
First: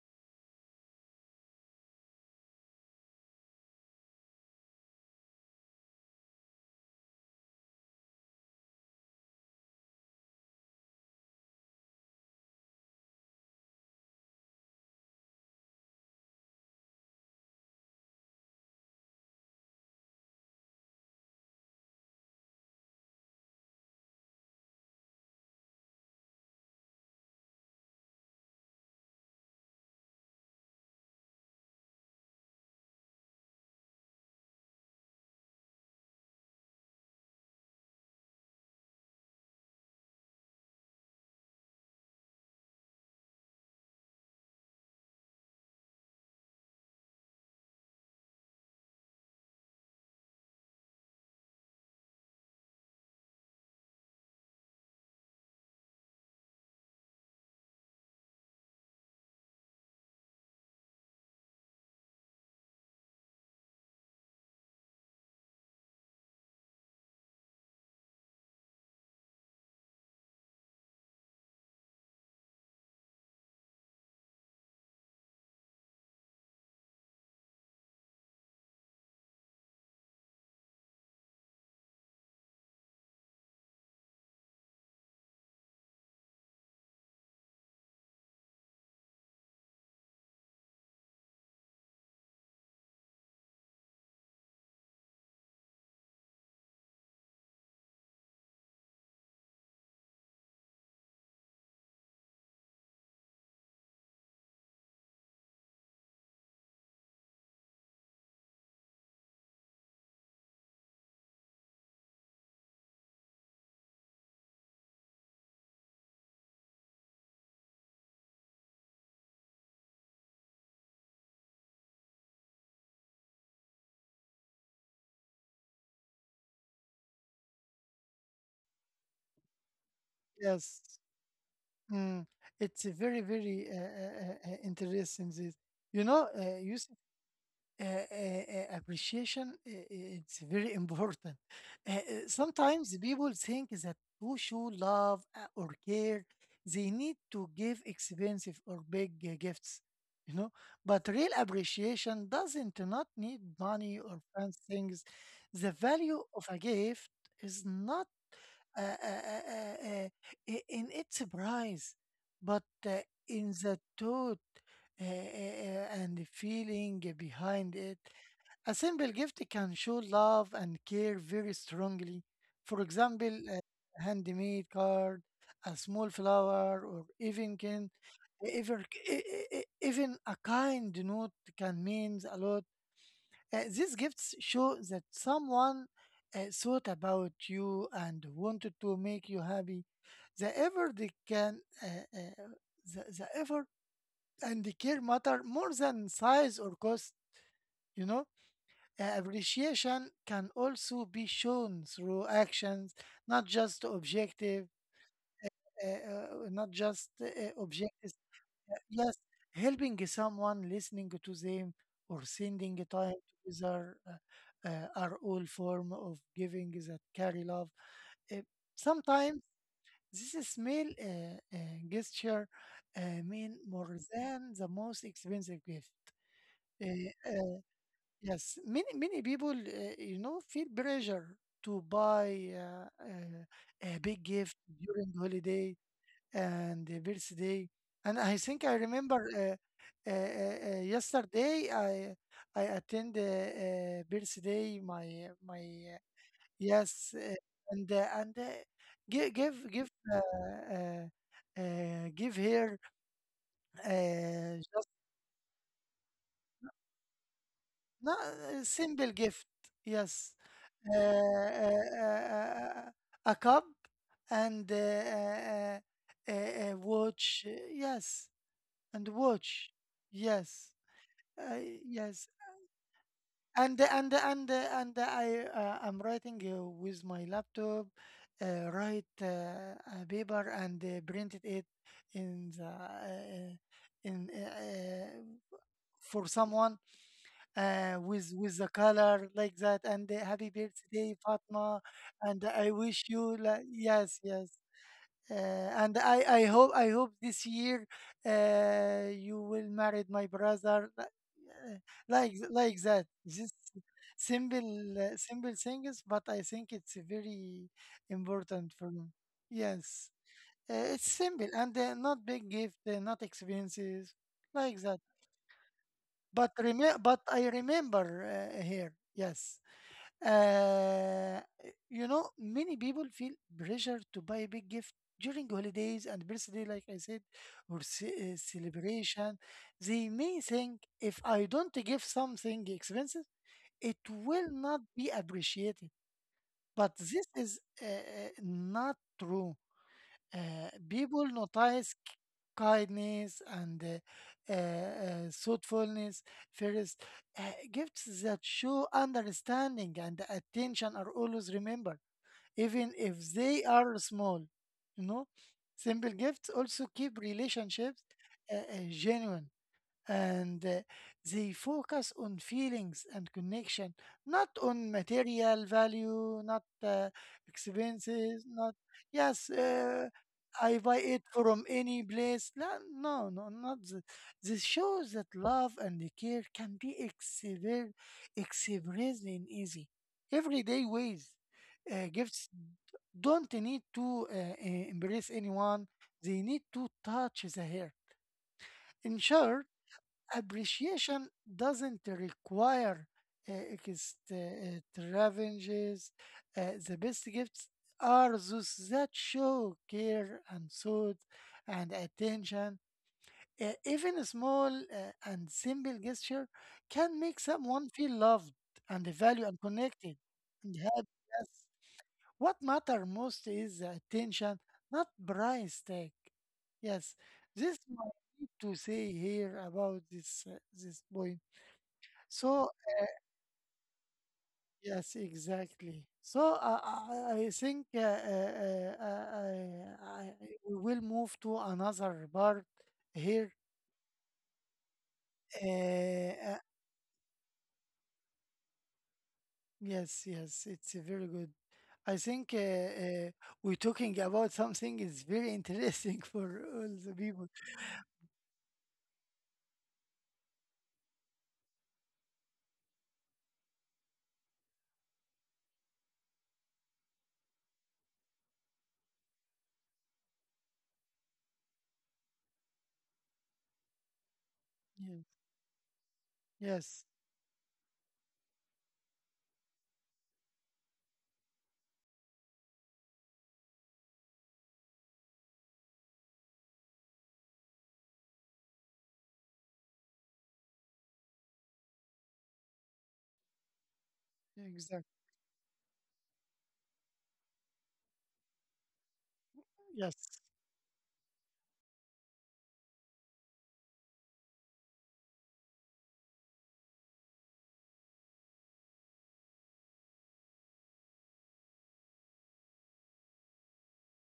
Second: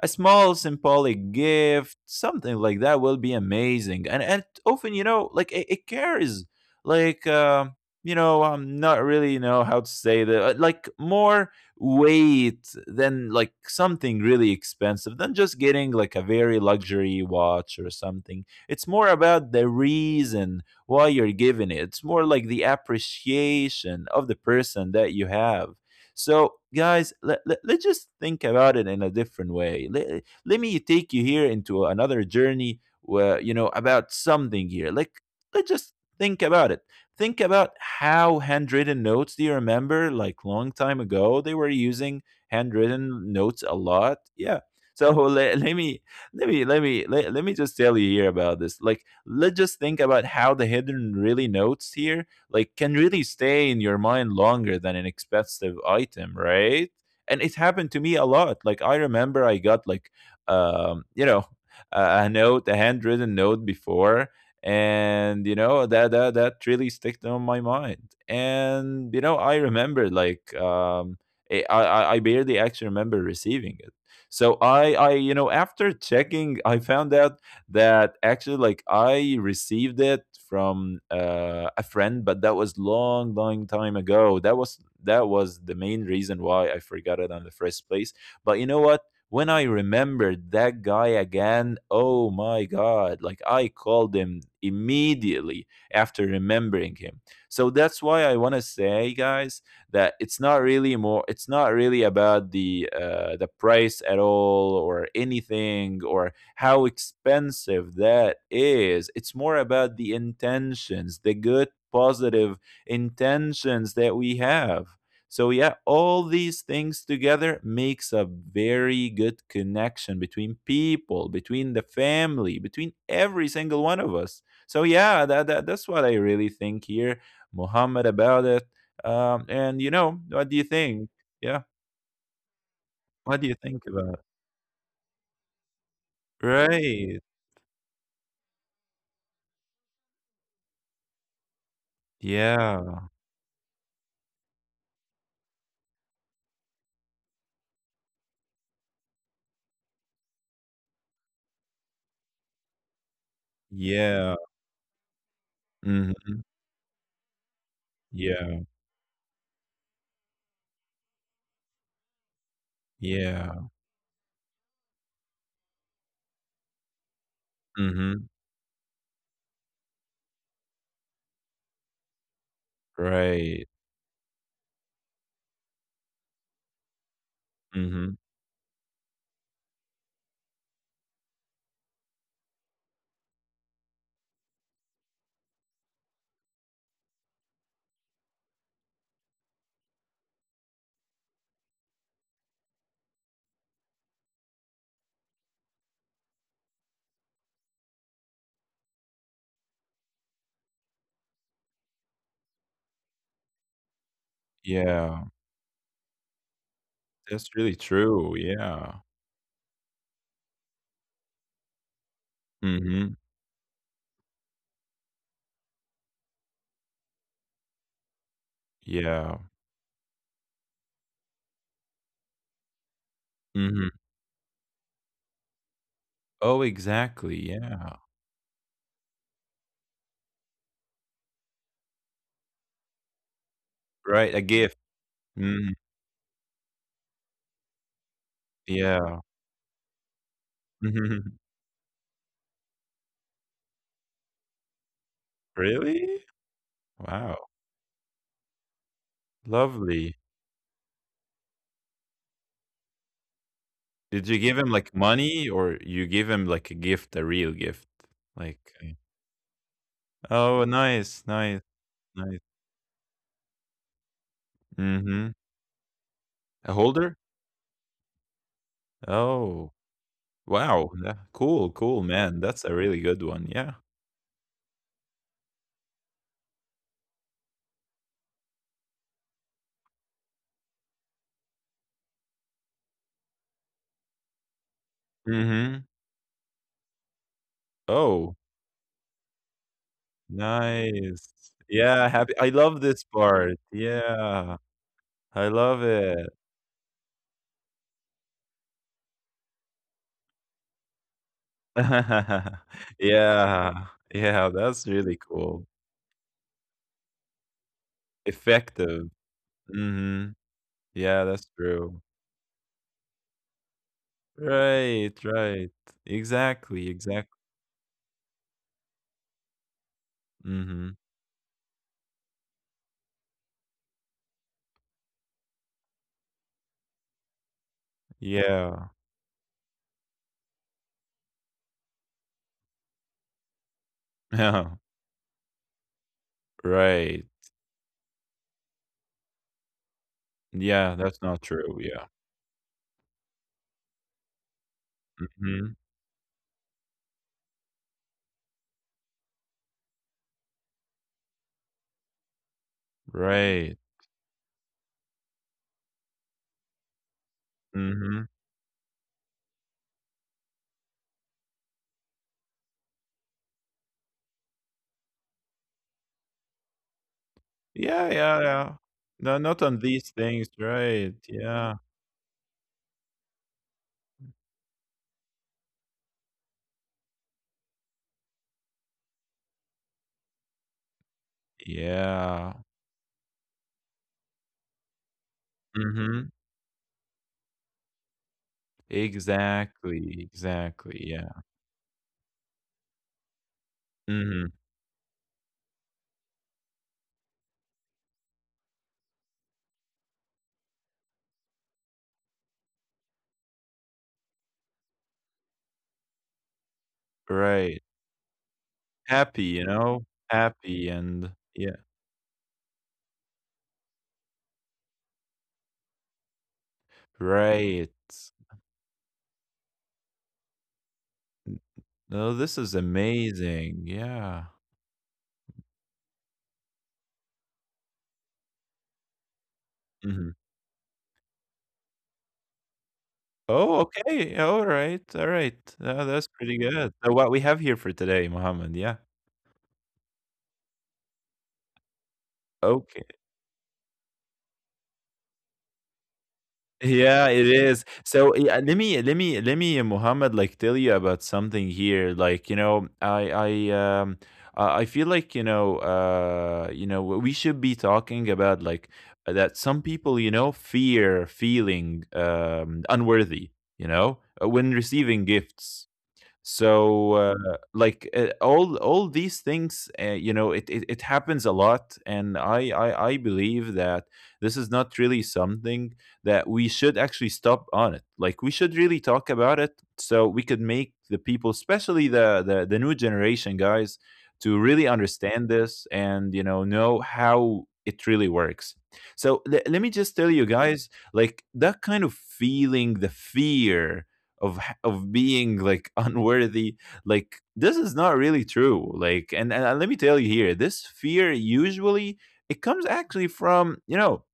Speaker 2: a small symbolic gift, something like that will be amazing. And and often, you know, like it, it carries like uh, you know, I'm not really know how to say that, uh, like more weight than like something really expensive, than just getting like a very luxury watch or something. It's more about the reason why you're giving it. It's more like the appreciation of the person that you have. So, guys, let, let, let's just think about it in a different way. Let, let me take you here into another journey where, you know, about something here. Like, let's just think about it. Think about how handwritten notes, do you remember, like long time ago, they were using handwritten notes a lot? Yeah. So let, let me let me, let me let, let me just tell you here about this. Like, let's just think about how the hidden really notes here like can really stay in your mind longer than an expensive item, right? And it happened to me a lot. Like I remember I got like um, you know, a a note, a handwritten note before, and you know that that that really sticked on my mind. And you know, I remember like um eh, I I, I barely actually remember receiving it. So I I, you know, after checking, I found out that actually like I received it from uh, a friend, but that was long, long time ago. That was that was the main reason why I forgot it in the first place. But you know what? When I remembered that guy again, oh my god! Like I called him immediately after remembering him. So that's why I want to say, guys, that it's not really more. It's not really about the uh, the price at all or anything, or how expensive that is. It's more about the intentions, the good, positive intentions that we have. So yeah, all these things together makes a very good connection between people, between the family, between every single one of us. So yeah, that, that that's what I really think here, Muhammad, about it. Um, and you know, what do you
Speaker 1: Yes.
Speaker 2: think? Yeah,
Speaker 1: Mm, it's a very,
Speaker 2: what do you
Speaker 1: very uh, uh,
Speaker 2: think about it?
Speaker 1: uh, uh, interesting. This, you know, uh, use
Speaker 2: Right.
Speaker 1: uh, uh, uh, appreciation. Uh, uh, it's very important. Uh, uh, sometimes
Speaker 2: Yeah.
Speaker 1: people think that to show love uh, or care, they need to give expensive or big uh, gifts. You know, but real appreciation doesn't not need money or
Speaker 2: Yeah.
Speaker 1: fancy things. The value of
Speaker 2: Mhm.
Speaker 1: a gift is not
Speaker 2: Yeah,
Speaker 1: uh, uh, uh, uh, uh, i- in its price, but uh, in
Speaker 2: yeah.
Speaker 1: the thought uh, uh, uh, and the feeling behind it.
Speaker 2: Mhm.
Speaker 1: A simple gift can show love and care very strongly. For example,
Speaker 2: Right.
Speaker 1: a handmade card, a small flower, or even can
Speaker 2: Mhm.
Speaker 1: even, e, e, e, even a kind note can mean a lot uh, These gifts show that someone uh, thought about you and wanted to make you happy. The effort they can, uh, uh, the, the effort and the care matter more than size or cost. You know. Uh, appreciation can also be shown through actions, not just objective,
Speaker 2: Yeah.
Speaker 1: uh, uh, not just
Speaker 2: That's
Speaker 1: uh,
Speaker 2: really
Speaker 1: objective.
Speaker 2: true, yeah.
Speaker 1: Yes, helping someone, listening to them, or sending a time
Speaker 2: Mhm.
Speaker 1: together uh, uh, are all form of giving that carry love. Uh,
Speaker 2: Yeah.
Speaker 1: Sometimes this small uh, uh, gesture uh, mean
Speaker 2: Mhm.
Speaker 1: more than the most expensive gift.
Speaker 2: Oh,
Speaker 1: Uh,
Speaker 2: exactly,
Speaker 1: uh,
Speaker 2: yeah.
Speaker 1: yes, many many people, uh, you know, feel pressure to buy uh, uh, a big
Speaker 2: Right, a
Speaker 1: gift
Speaker 2: gift.
Speaker 1: during
Speaker 2: Mm,
Speaker 1: holiday and the birthday. And I think I
Speaker 2: yeah.
Speaker 1: remember
Speaker 2: Mm-hmm.
Speaker 1: uh, uh, uh, uh, yesterday I I attend uh, uh, birthday my my uh,
Speaker 2: Really?
Speaker 1: yes, uh,
Speaker 2: Wow,
Speaker 1: and uh, and uh, give give give
Speaker 2: lovely.
Speaker 1: uh, uh, uh, give her
Speaker 2: Did you give
Speaker 1: uh,
Speaker 2: him,
Speaker 1: just
Speaker 2: like, money, or you give him, like, a gift, a real gift?
Speaker 1: not a
Speaker 2: Like a.
Speaker 1: simple gift, yes,
Speaker 2: Oh,
Speaker 1: uh,
Speaker 2: nice, nice,
Speaker 1: uh,
Speaker 2: nice.
Speaker 1: uh, a cup and uh,
Speaker 2: Mhm.
Speaker 1: uh, uh, uh,
Speaker 2: A
Speaker 1: uh,
Speaker 2: holder?
Speaker 1: watch, uh, yes, and watch,
Speaker 2: Oh,
Speaker 1: yes.
Speaker 2: wow. Yeah.
Speaker 1: Uh,
Speaker 2: Cool, cool,
Speaker 1: yes,
Speaker 2: man. That's a really good one, yeah.
Speaker 1: and and and and I uh, I'm writing uh, with my laptop, uh, write uh, a paper and uh, printed it in the uh, in uh, uh,
Speaker 2: Mhm.
Speaker 1: for someone uh, with
Speaker 2: Oh,
Speaker 1: with the color like that, and uh, happy birthday
Speaker 2: nice.
Speaker 1: Fatma,
Speaker 2: Yeah, happy,
Speaker 1: and
Speaker 2: I
Speaker 1: I
Speaker 2: love
Speaker 1: wish
Speaker 2: this
Speaker 1: you
Speaker 2: part.
Speaker 1: like, yes yes,
Speaker 2: Yeah, I
Speaker 1: uh,
Speaker 2: love
Speaker 1: and I,
Speaker 2: it.
Speaker 1: I hope I hope this year uh, you will marry my brother li- uh, like like that. Just
Speaker 2: Yeah, yeah, that's
Speaker 1: simple uh,
Speaker 2: really
Speaker 1: simple
Speaker 2: cool.
Speaker 1: things, but I think it's very important for me.
Speaker 2: Effective.
Speaker 1: Yes,
Speaker 2: Mhm.
Speaker 1: uh, it's
Speaker 2: Yeah,
Speaker 1: simple
Speaker 2: that's
Speaker 1: and uh,
Speaker 2: true.
Speaker 1: not big gift, uh, not expenses like that.
Speaker 2: Right, right.
Speaker 1: But rem
Speaker 2: Exactly, exactly,
Speaker 1: but
Speaker 2: exact.
Speaker 1: I remember uh, here. Yes.
Speaker 2: Mhm.
Speaker 1: Uh, you know, many people feel pressure to buy a big gift during holidays and birthday, like I said, or ce- uh,
Speaker 2: Yeah.
Speaker 1: celebration. They may think if I don't give something expensive, it will
Speaker 2: Yeah.
Speaker 1: not be appreciated. But this
Speaker 2: Right.
Speaker 1: is uh, uh, not true. Uh,
Speaker 2: Yeah, that's
Speaker 1: people
Speaker 2: not true,
Speaker 1: notice
Speaker 2: yeah.
Speaker 1: k- kindness and uh, uh, uh,
Speaker 2: Mhm.
Speaker 1: thoughtfulness first. Uh, Gifts that show understanding and attention are always remembered, even if they
Speaker 2: Right.
Speaker 1: are small. You know, simple gifts also keep relationships
Speaker 2: Mhm.
Speaker 1: uh, uh, genuine, and uh, they focus on feelings and connection, not on material value, not uh,
Speaker 2: Yeah, yeah,
Speaker 1: expenses, not,
Speaker 2: yeah. No,
Speaker 1: yes,
Speaker 2: not on
Speaker 1: uh,
Speaker 2: these things,
Speaker 1: I buy
Speaker 2: right,
Speaker 1: it from
Speaker 2: yeah.
Speaker 1: any place. No, no, no not th- this shows that love and care can be exhibi- expressed in easy, everyday ways. Uh, gifts
Speaker 2: Yeah.
Speaker 1: don't need to uh, uh, embrace anyone;
Speaker 2: Mhm.
Speaker 1: they need to touch the hair. In short,
Speaker 2: Exactly, exactly,
Speaker 1: appreciation
Speaker 2: yeah.
Speaker 1: doesn't require uh,
Speaker 2: Mhm.
Speaker 1: extravagances. Uh, the best gifts are those that show care and thought and attention. Uh, even a small uh, and simple gesture can make
Speaker 2: Right.
Speaker 1: someone feel loved and
Speaker 2: Happy,
Speaker 1: valued and
Speaker 2: you know?
Speaker 1: connected and
Speaker 2: Happy
Speaker 1: happy.
Speaker 2: and
Speaker 1: Yes.
Speaker 2: yeah.
Speaker 1: What matter most is the attention, not price tag. Yes, this
Speaker 2: Right.
Speaker 1: might need to say here about this uh, this point.
Speaker 2: No, this
Speaker 1: So
Speaker 2: is amazing. Yeah.
Speaker 1: yes, exactly. So uh, I, I think uh, uh, uh, uh, I,
Speaker 2: Mhm.
Speaker 1: we will move to another part here.
Speaker 2: Oh, okay. Alright, alright. Uh, that's
Speaker 1: Uh, uh,
Speaker 2: pretty good. So what we have here for today, Mohammed, yeah.
Speaker 1: yes, yes, it's a very good. I think uh,
Speaker 2: Okay.
Speaker 1: uh, we're talking about something is very interesting for all the
Speaker 2: Yeah, it
Speaker 1: people.
Speaker 2: is. So yeah, let me let me let me uh, Muhammad, like tell you about something here. Like you know, I I um I I feel like you know uh you know we should be talking about like that some people you know fear feeling um unworthy, you know uh, when
Speaker 1: Yes,
Speaker 2: receiving gifts.
Speaker 1: yes.
Speaker 2: so uh, like uh, all all these things, uh, you know, it, it it happens a lot, and I, I i believe that this is not really something that we should actually stop on. It Like, we should really talk about it so we could make the people, especially the the, the new generation guys, to really
Speaker 1: Exactly.
Speaker 2: understand this and you know know how it really works. So le- let me just tell
Speaker 1: Yes.
Speaker 2: you guys, like, that kind of feeling, the fear of of being like unworthy, like, this is not really true. Like, and, and uh, let me tell you here, this fear usually it comes actually from, you know,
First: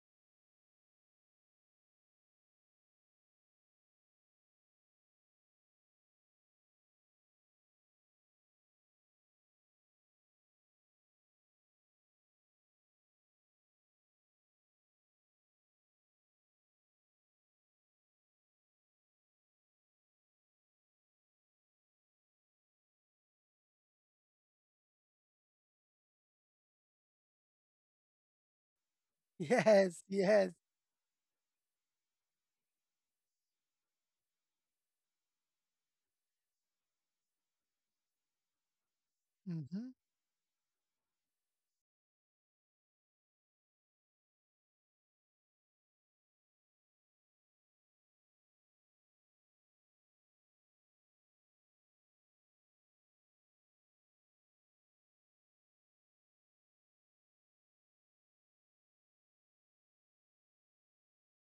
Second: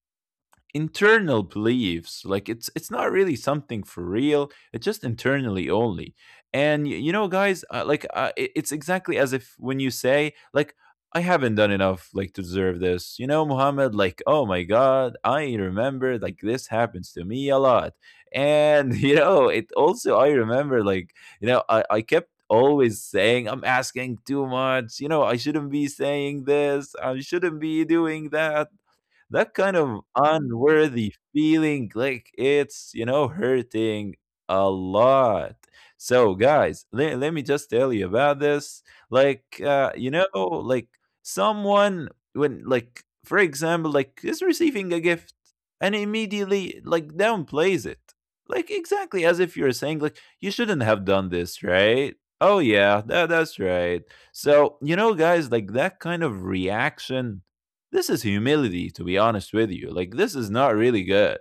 Speaker 2: internal beliefs. Like, it's it's not really something for real, it's just internally only. And y- you know guys, uh, like uh, it- it's exactly as if when you say like I haven't done enough, like, to deserve this. You know, Muhammad, like, oh my god, I remember, like, this happens to me a lot. And you know, it also, I remember, like, you know, i, I kept always saying I'm asking too much. You know, I shouldn't be saying this, I shouldn't be doing that. That kind of
Speaker 1: Yes. Yes.
Speaker 2: unworthy feeling, like, it's, you know, hurting a lot. So guys, let, let me just tell you about this, like
Speaker 1: Mm-hmm.
Speaker 2: uh you know like, someone, when like for example like is receiving a gift and immediately like downplays it, like, exactly as if you're saying like, you shouldn't have done this. Right? Oh yeah, that, that's right. So you know guys, like, that kind of reaction, this is humility, to be honest with you. Like, this is not really good.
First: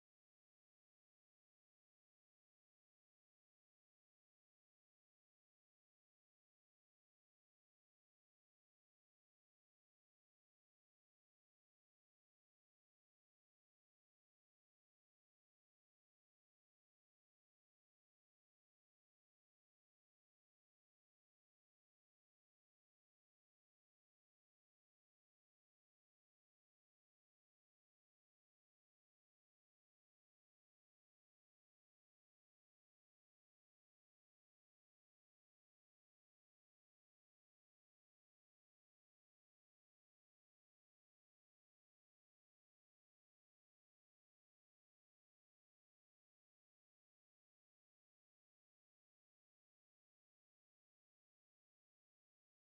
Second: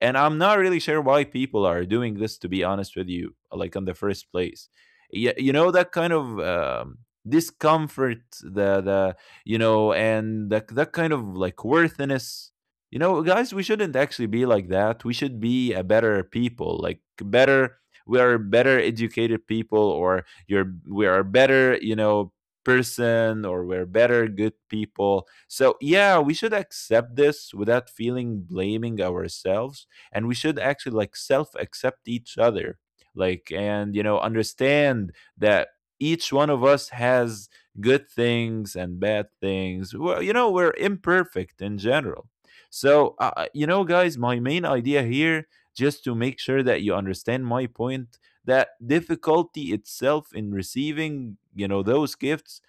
Speaker 2: And I'm not really sure why people are doing this, to be honest with you, like, in the first place. Yeah, you know, that kind of Um, discomfort, the the you know, and that, that kind of like worthiness. You know guys, we shouldn't actually be like that. We should be a better people, like, better. We are better educated people, or you're we are better, you know, person, or we're better good people. So yeah, we should accept this without feeling blaming ourselves, and we should actually like self accept each other. Like, and you know, understand that each one of us has good things and bad things. Well, you know, we're imperfect in general. So, uh, uh, you know guys, my main idea here, just to make sure that you understand my point, that difficulty itself in receiving, you know, those gifts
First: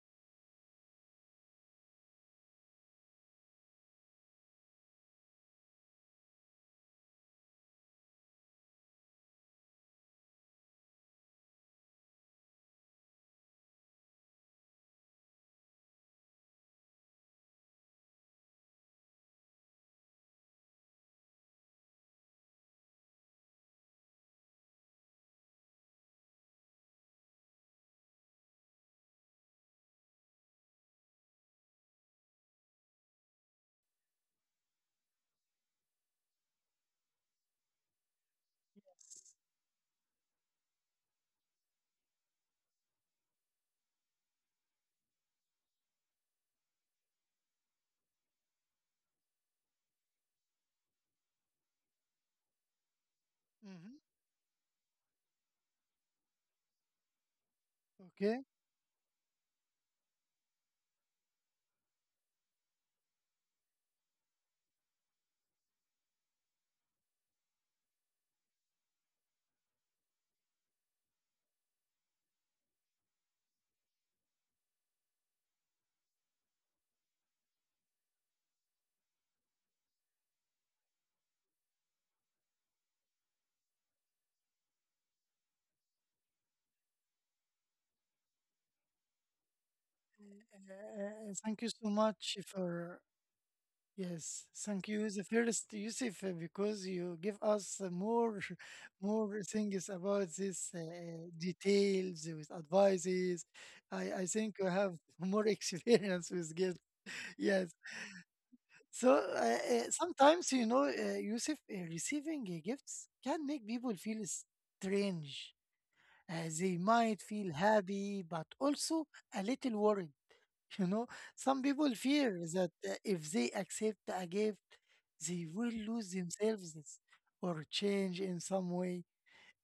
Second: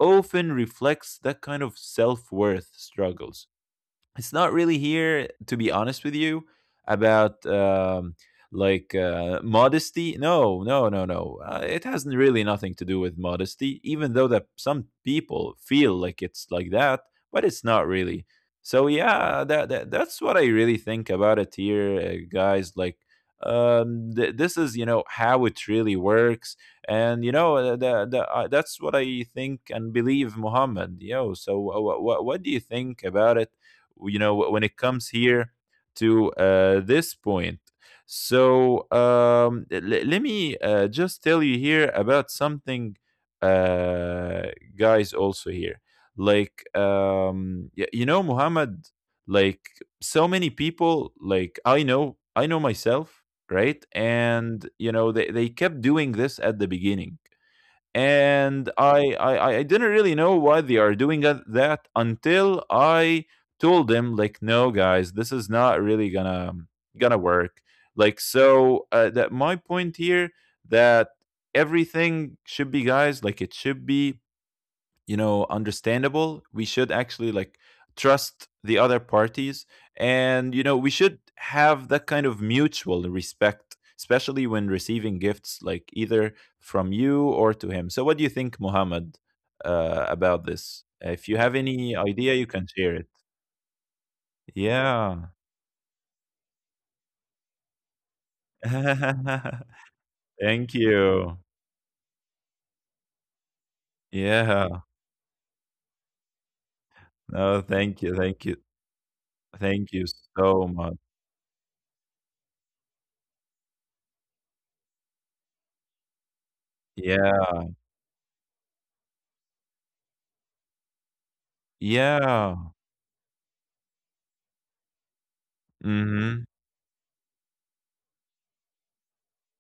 Speaker 2: often reflects that kind of self-worth struggles. It's not really here, to be honest with you, about um like uh modesty. No no no no, uh, it has n- really nothing to do with modesty, even though that some people feel like it's like that, but it's not really. So yeah, that, that that's what I really think about it here, uh, guys. Like, um th- this is, you know, how it really works. And you know, uh, the, the, uh, that's what I think and believe, Muhammad. Yo, so what what, what do you think about it, you know, when it comes here to, uh, this point. So um, l- let me, uh, just tell you here about something, uh, guys. Also here, like, um, y- you know, Muhammad, like, so many people, like, i know I know myself, right?
Speaker 1: Mm-hmm.
Speaker 2: And you know, they, they kept doing this at the beginning,
Speaker 1: Okay.
Speaker 2: and I, I I didn't really know why they are doing that that until I told them like, no, guys, this is not really gonna gonna work. Like, so uh, that my point here, that everything should be, guys, like, it should be, you know, understandable. We should actually like trust the other parties, and you know, we should have that kind of mutual respect, especially when receiving gifts, like, either from you or to him. So what do you think, Muhammad, uh, about this? If
Speaker 1: Uh,
Speaker 2: you have
Speaker 1: thank you so
Speaker 2: any idea
Speaker 1: much
Speaker 2: you can share
Speaker 1: for
Speaker 2: it.
Speaker 1: yes. Thank you, the
Speaker 2: Yeah.
Speaker 1: first Yusuf, uh, because you give us uh, more, more things about this
Speaker 2: Thank
Speaker 1: uh, uh,
Speaker 2: you.
Speaker 1: details with advices. I I think you
Speaker 2: Yeah.
Speaker 1: have more experience with gift.
Speaker 2: No,
Speaker 1: Yes.
Speaker 2: thank you, thank you.
Speaker 1: So uh, uh,
Speaker 2: Thank you
Speaker 1: sometimes you
Speaker 2: so
Speaker 1: know,
Speaker 2: much.
Speaker 1: uh, Yusuf, uh, receiving uh, gifts can make people feel strange. Uh, they might feel
Speaker 2: Yeah.
Speaker 1: happy but also a little worried. You know, some people fear
Speaker 2: Yeah.
Speaker 1: that uh, if they accept a gift, they will lose
Speaker 2: Mm-hmm.
Speaker 1: themselves or change in some way.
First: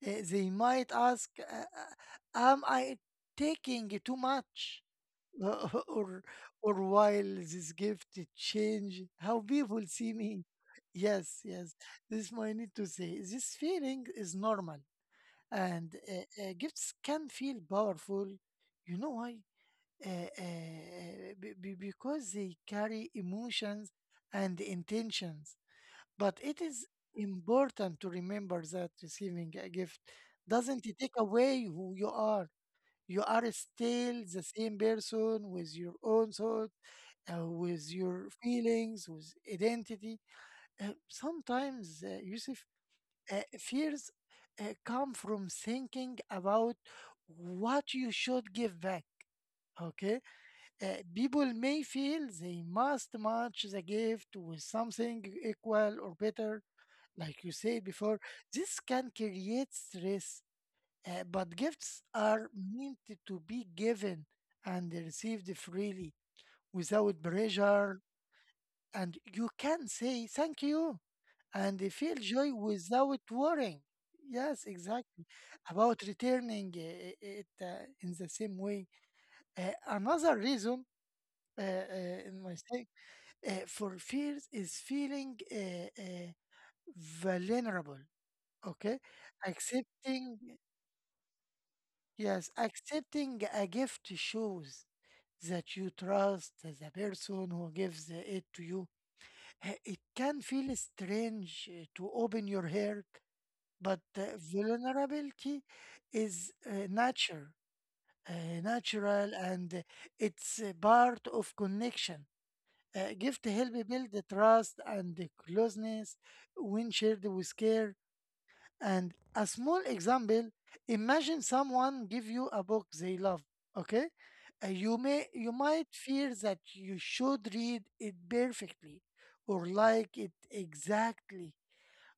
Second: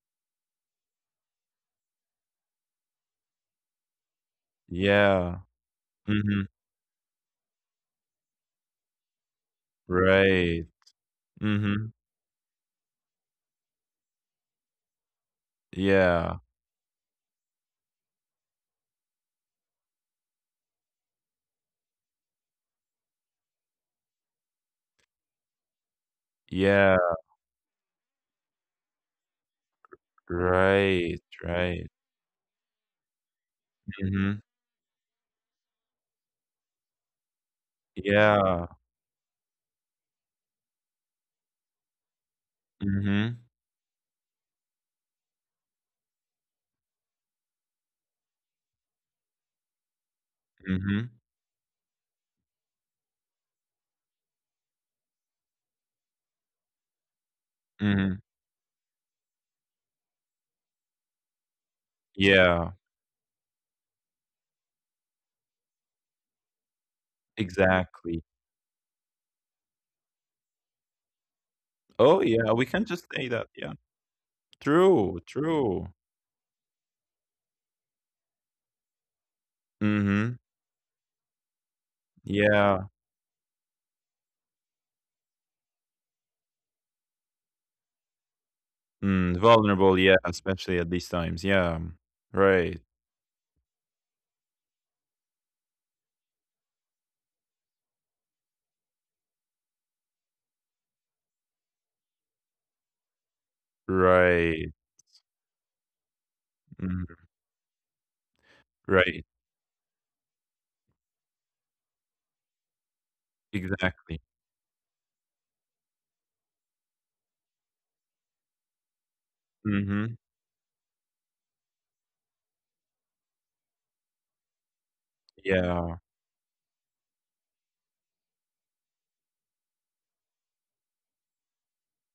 Speaker 1: Uh, they might ask, uh, uh, "Am I taking too much?"
Speaker 2: Yeah.
Speaker 1: or,
Speaker 2: Hmm.
Speaker 1: or while this gift change how people see me.
Speaker 2: Right.
Speaker 1: Yes, yes.
Speaker 2: Mhm.
Speaker 1: This might need to say this feeling is normal, and
Speaker 2: Yeah.
Speaker 1: uh, uh, gifts can feel powerful. You know why? Uh, uh, be- be- because they carry emotions and intentions. But it is
Speaker 2: Yeah.
Speaker 1: important to remember that receiving a gift doesn't
Speaker 2: Right,
Speaker 1: take away
Speaker 2: right.
Speaker 1: who you are. You are still
Speaker 2: Mhm.
Speaker 1: the same person with your own thoughts, uh, with your
Speaker 2: Yeah.
Speaker 1: feelings, with identity. Uh, sometimes, uh, Yusuf,
Speaker 2: Mhm.
Speaker 1: uh, fears uh, come from thinking about what you should give back. Okay. Uh,
Speaker 2: Mhm.
Speaker 1: people may feel they must match the gift with something equal or better, like you said
Speaker 2: Mhm.
Speaker 1: before. This can create stress, uh, but gifts are
Speaker 2: Yeah.
Speaker 1: meant to be given and received freely without pressure,
Speaker 2: Exactly.
Speaker 1: and you can say thank you and they feel
Speaker 2: Oh, yeah,
Speaker 1: joy
Speaker 2: we can just
Speaker 1: without
Speaker 2: say that, yeah.
Speaker 1: worrying. Yes,
Speaker 2: True,
Speaker 1: exactly.
Speaker 2: true.
Speaker 1: About returning uh, it uh, in the same way. Uh,
Speaker 2: Mhm.
Speaker 1: another reason, uh, uh, in my
Speaker 2: Yeah.
Speaker 1: saying, uh, for fears is feeling uh, uh, vulnerable. Okay,
Speaker 2: Mm, vulnerable, yeah,
Speaker 1: accepting.
Speaker 2: especially at these times, yeah.
Speaker 1: Yes,
Speaker 2: Right.
Speaker 1: accepting a gift shows that you trust the person who gives it to you. Uh, It can feel strange uh, to open your heart. But uh,
Speaker 2: Right.
Speaker 1: vulnerability is uh,
Speaker 2: Mm,
Speaker 1: nature, uh,
Speaker 2: right.
Speaker 1: natural, and uh, it's a part of connection. Uh, gift help build the
Speaker 2: Exactly.
Speaker 1: trust and the closeness when shared with care. And a small
Speaker 2: Mhm.
Speaker 1: example: imagine someone give you a book they love. Okay. Uh, you may you might
Speaker 2: Yeah.
Speaker 1: fear that you should read it perfectly or like it exactly,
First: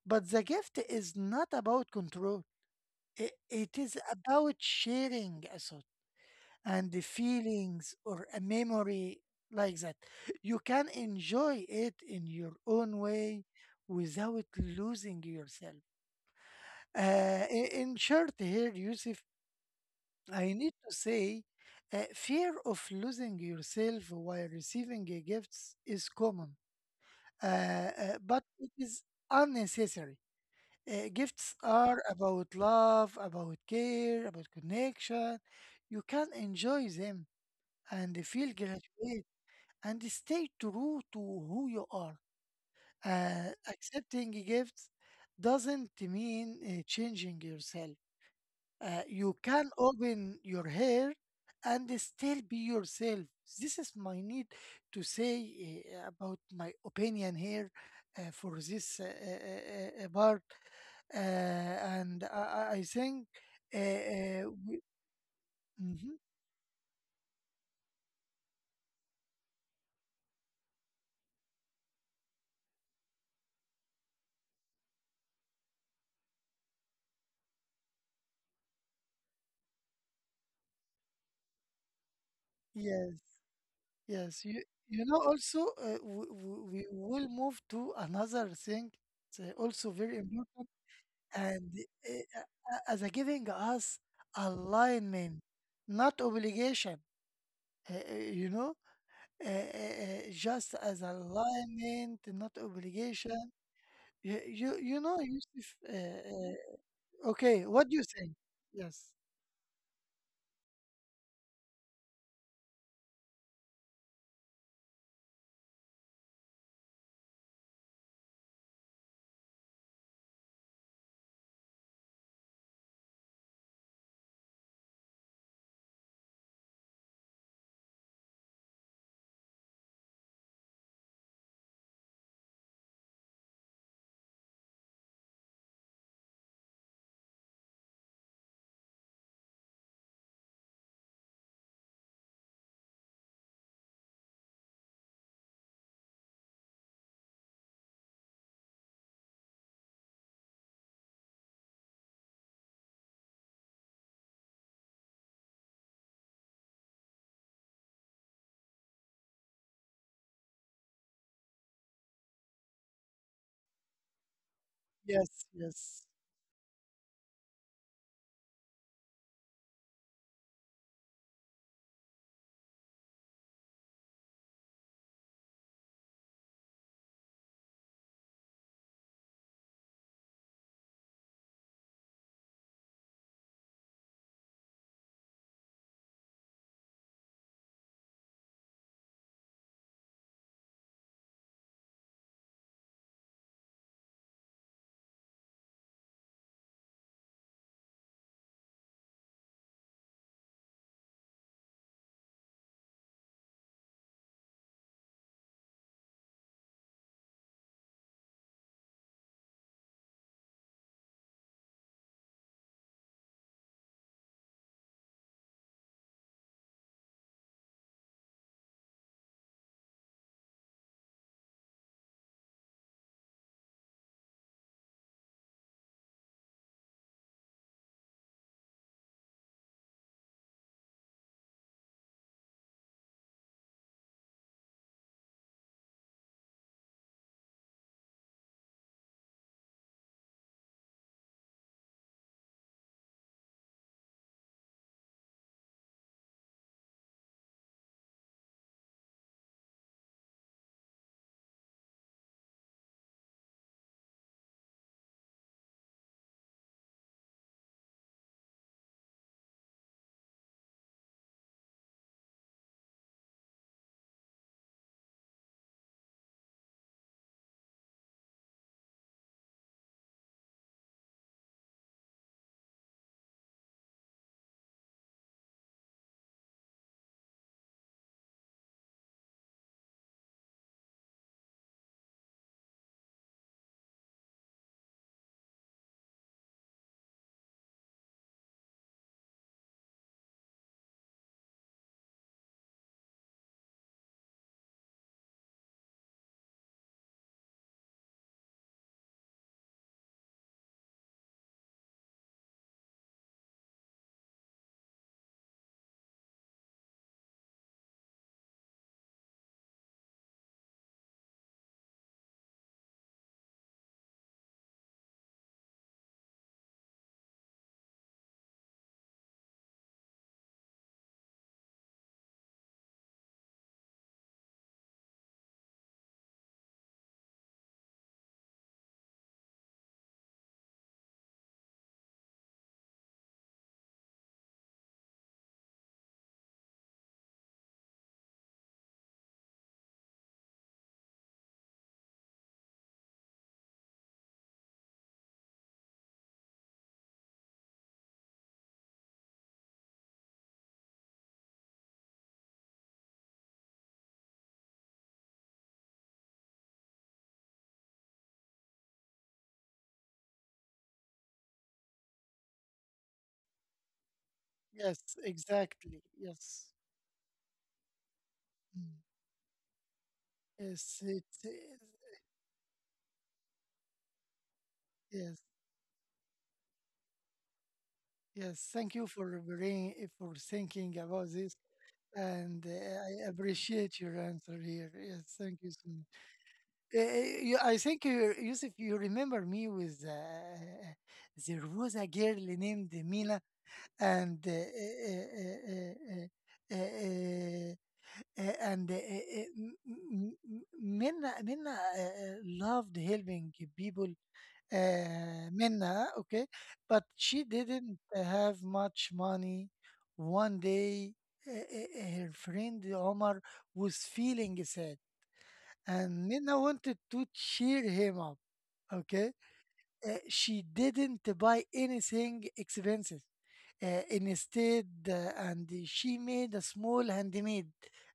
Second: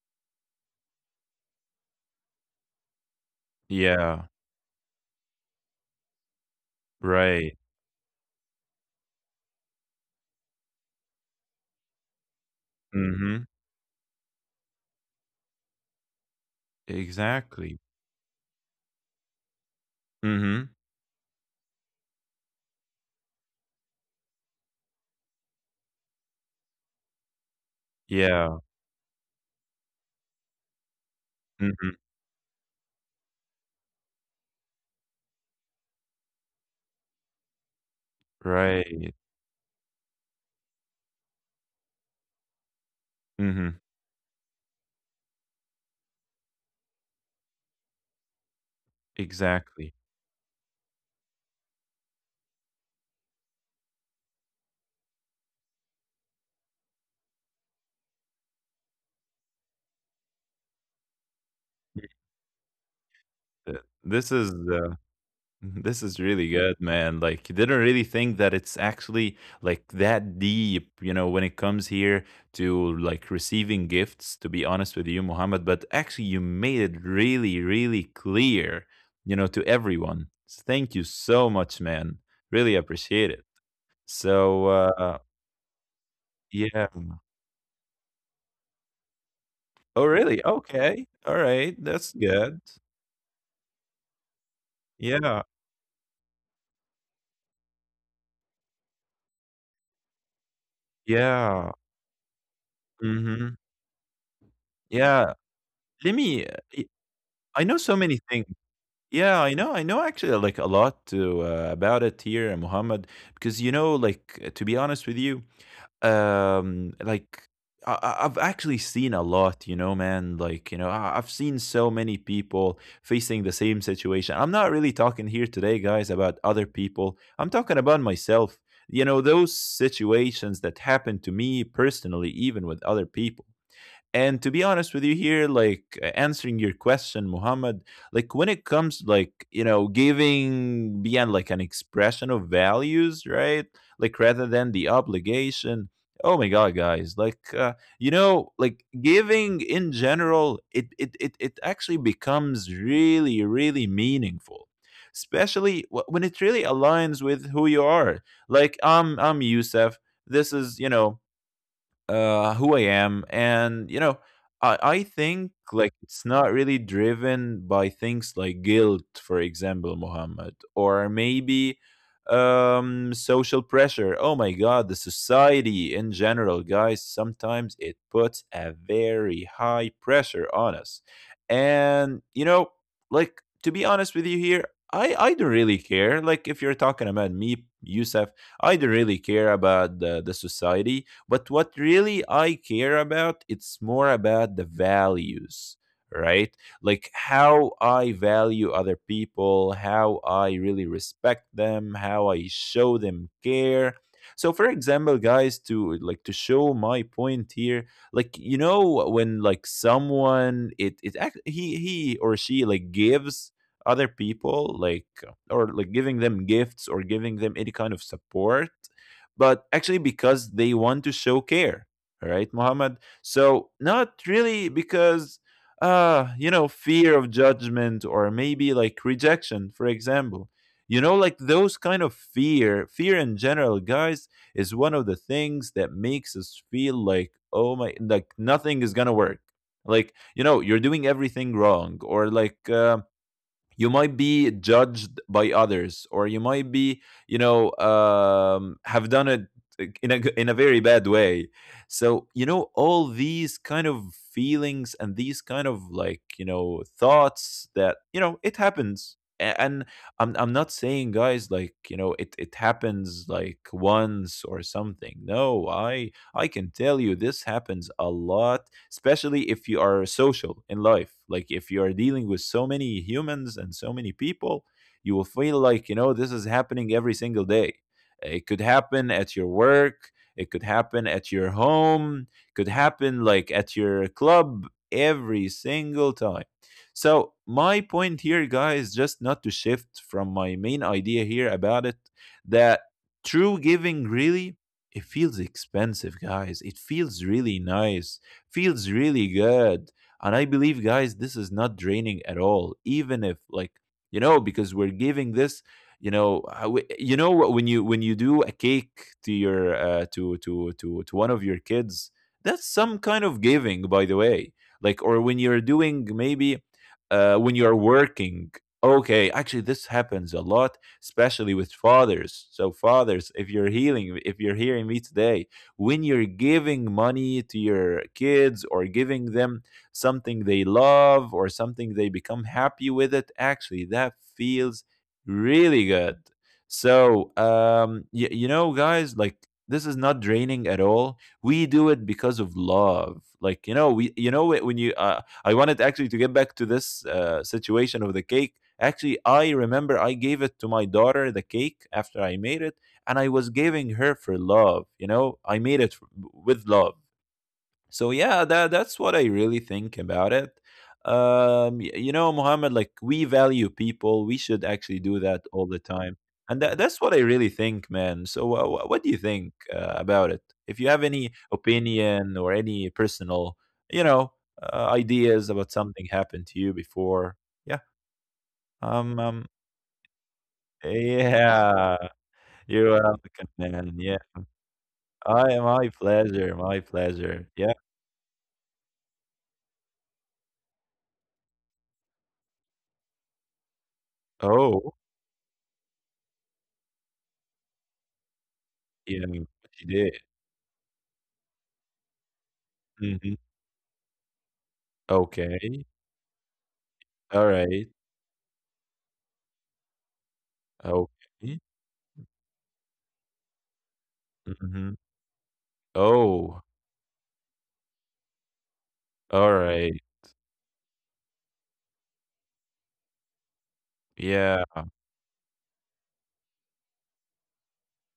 Speaker 1: but the gift is not about control. It, it is
Speaker 2: Yeah.
Speaker 1: about sharing a thought and the
Speaker 2: Right.
Speaker 1: feelings or a memory like that. You can enjoy it in your own way
Speaker 2: Mhm.
Speaker 1: without losing yourself. Uh, i-
Speaker 2: Exactly.
Speaker 1: in short, here, Yusuf, I
Speaker 2: Mhm.
Speaker 1: need to say uh, fear of losing yourself while receiving a gifts is common, uh, uh, but
Speaker 2: Yeah.
Speaker 1: it is unnecessary. Uh, gifts
Speaker 2: Mhm.
Speaker 1: are about love, about care, about connection. You can enjoy them and feel
Speaker 2: Right.
Speaker 1: gratitude and stay true to who you are. Uh,
Speaker 2: Mhm.
Speaker 1: accepting gifts doesn't mean uh, changing yourself. Uh, you can
Speaker 2: Exactly.
Speaker 1: open your hair and still be yourself. This is my need to say uh, about my opinion here uh, for this uh, uh, uh, uh, part. Uh, and I, I I think,
Speaker 2: Th
Speaker 1: uh,
Speaker 2: This
Speaker 1: uh,
Speaker 2: is,
Speaker 1: we,
Speaker 2: uh this
Speaker 1: Mhm.
Speaker 2: is really good, man. Like, you didn't really think that it's actually, like, that deep, you know, when it comes here to, like, receiving gifts, to be honest with you, Muhammad, but actually you made it really, really clear, you know, to everyone. S Thank you so much, man. Really
Speaker 1: Yes,
Speaker 2: appreciate it.
Speaker 1: yes. You,
Speaker 2: So,
Speaker 1: you
Speaker 2: uh,
Speaker 1: know, also, uh, we,
Speaker 2: yeah.
Speaker 1: we will move to another thing. It's uh, also
Speaker 2: Oh,
Speaker 1: very
Speaker 2: really?
Speaker 1: important.
Speaker 2: Okay.
Speaker 1: And
Speaker 2: Alright. That's
Speaker 1: uh,
Speaker 2: good.
Speaker 1: uh, as a giving us
Speaker 2: Yeah.
Speaker 1: alignment, not obligation, uh, uh, you know, uh, uh, uh, just as
Speaker 2: Yeah.
Speaker 1: alignment, not obligation.
Speaker 2: Mhm.
Speaker 1: You you, you know,
Speaker 2: Yeah.
Speaker 1: Yusuf. Uh,
Speaker 2: Lemme i
Speaker 1: uh,
Speaker 2: I
Speaker 1: okay,
Speaker 2: know
Speaker 1: what
Speaker 2: so
Speaker 1: do you
Speaker 2: many
Speaker 1: think?
Speaker 2: things.
Speaker 1: Yes,
Speaker 2: Yeah, I know, I know actually, like, a lot to, uh, about it here, Muhammad. Because, you know, like, uh, to be honest with you, um, like, I I I've actually seen a lot, you know, man. Like, you know, I I've seen so many people facing the same situation. I'm not really talking here today, guys, about other people. I'm talking about myself. You know, those situations that happened to me personally, even with other people. And to be honest with you here, like, uh, answering your question, Muhammad, like, when it comes like, you know, giving beyond like an expression of values, right, like rather than the obligation. Oh my god, guys, like, uh, you know, like, giving in general, it, it it it actually becomes really, really meaningful, especially wh- when it really aligns with who you are. Like, i'm I'm Yusef, this is, you know, uh, who I am. And you know, I I
Speaker 1: yes,
Speaker 2: think, like,
Speaker 1: yes,
Speaker 2: it's not really driven by things like guilt, for example, Muhammad, or maybe um social pressure. Oh my god, the society in general, guys, sometimes it puts a very high pressure on us. And you know, like, to be honest with you here, i i don't really care, like, if you're talking about me, Yusef. I don't really care about the, the society. But what really I care about, it's more about the values, right? Like, how I value other people, how I really respect them, how I show them care. So for example, guys, to like to show my point here, like, you know, when like someone it it act- he he or she like gives other people, like, or like giving them gifts or giving them any kind of support, but actually because they want to show care. All right, Muhammad. So not really because uh you know, fear of judgment, or maybe like rejection, for example. You know, like, those kind of fear, fear in general, guys, is one of the things that makes us feel like, oh my, like nothing is gonna work. Like, you know, you're doing everything wrong, or like, um, you might be judged by others, or you might be, you know, um, have done it like, in a g- in a very bad way. So you know, all these kind of feelings and these kind of, like, you know, thoughts that, you know, it happens. A- and i'm i'm not saying guys, like, you know, it it happens like once or something. No, i i can tell you this happens a lot, especially if you are social in life. Like, if you are dealing with so many humans and so many people, you will feel like, you know, this is happening every single day. It could happen at your work, it could happen at your home, could happen like at your club, every single time. So, my point here, guys, just not to shift from my main idea here about it, that true giving really, it feels expensive, guys. It feels really nice, feels really good. And I believe, guys, this is not draining at all. Even if, like, you know, because we're giving this, you know, I w- you know, when you when you do a cake to your, uh, to to to to one of your kids, that's some kind of giving, by the way. Like, or when you're doing maybe, uh, when you're working. Okay, actually, this happens a lot, especially with fathers. So, fathers, if you're healing, if you're hearing me today, when you're giving money to your kids or giving them something they love, or something they become happy with, it actually, that feels really good. So um y- you know guys, like, this is not draining at all. We do it because of love. Like, you know, we you know, wh- when you, uh, I wanted actually to get back to this, uh, situation of the cake. Actually, I remember I gave it to my daughter, the cake, after I made it. And I was giving her for love. You know, I made it with love. So yeah, that that's what I really think about it. Um, y- you know, Mohammed, like, we value people, we should actually do
Speaker 1: yes,
Speaker 2: that all the
Speaker 1: exactly.
Speaker 2: time. And
Speaker 1: Yes.
Speaker 2: that, that's what I really think, man. So uh, wh- what
Speaker 1: Mm.
Speaker 2: do you think, uh, about it? If you have
Speaker 1: Yes, it,
Speaker 2: any opinion or any personal, you know, uh,
Speaker 1: yes,
Speaker 2: ideas about something happened to you before, yeah,
Speaker 1: yes. Thank you
Speaker 2: um,
Speaker 1: for
Speaker 2: um
Speaker 1: bringing for thinking about this.
Speaker 2: yeah,
Speaker 1: And
Speaker 2: you're
Speaker 1: uh, I
Speaker 2: welcome, man.
Speaker 1: appreciate
Speaker 2: Yeah.
Speaker 1: your answer here. Yes,
Speaker 2: I
Speaker 1: thank you
Speaker 2: my
Speaker 1: so much.
Speaker 2: pleasure, my
Speaker 1: Uh,
Speaker 2: pleasure.
Speaker 1: you,
Speaker 2: Yeah.
Speaker 1: I think, you, Yusuf, you remember me with uh, there was a girl named Mina, and uh,
Speaker 2: Oh,
Speaker 1: uh, uh, uh, uh, uh, uh, and uh, uh,
Speaker 2: yeah,
Speaker 1: uh, M-
Speaker 2: she did.
Speaker 1: M- M- Mina, Mina uh, uh, loved
Speaker 2: Mhm.
Speaker 1: helping people, uh,
Speaker 2: Okay.
Speaker 1: Minna, okay, but she didn't
Speaker 2: Alright.
Speaker 1: have much money. One day, uh,
Speaker 2: Okay.
Speaker 1: uh, her friend Omar was feeling sad,
Speaker 2: Mhm.
Speaker 1: and
Speaker 2: Oh,
Speaker 1: Minna wanted to cheer him up. Okay.
Speaker 2: alright.
Speaker 1: Uh, she didn't buy anything expensive. Uh,
Speaker 2: Yeah,
Speaker 1: instead, uh, and she made a small handmade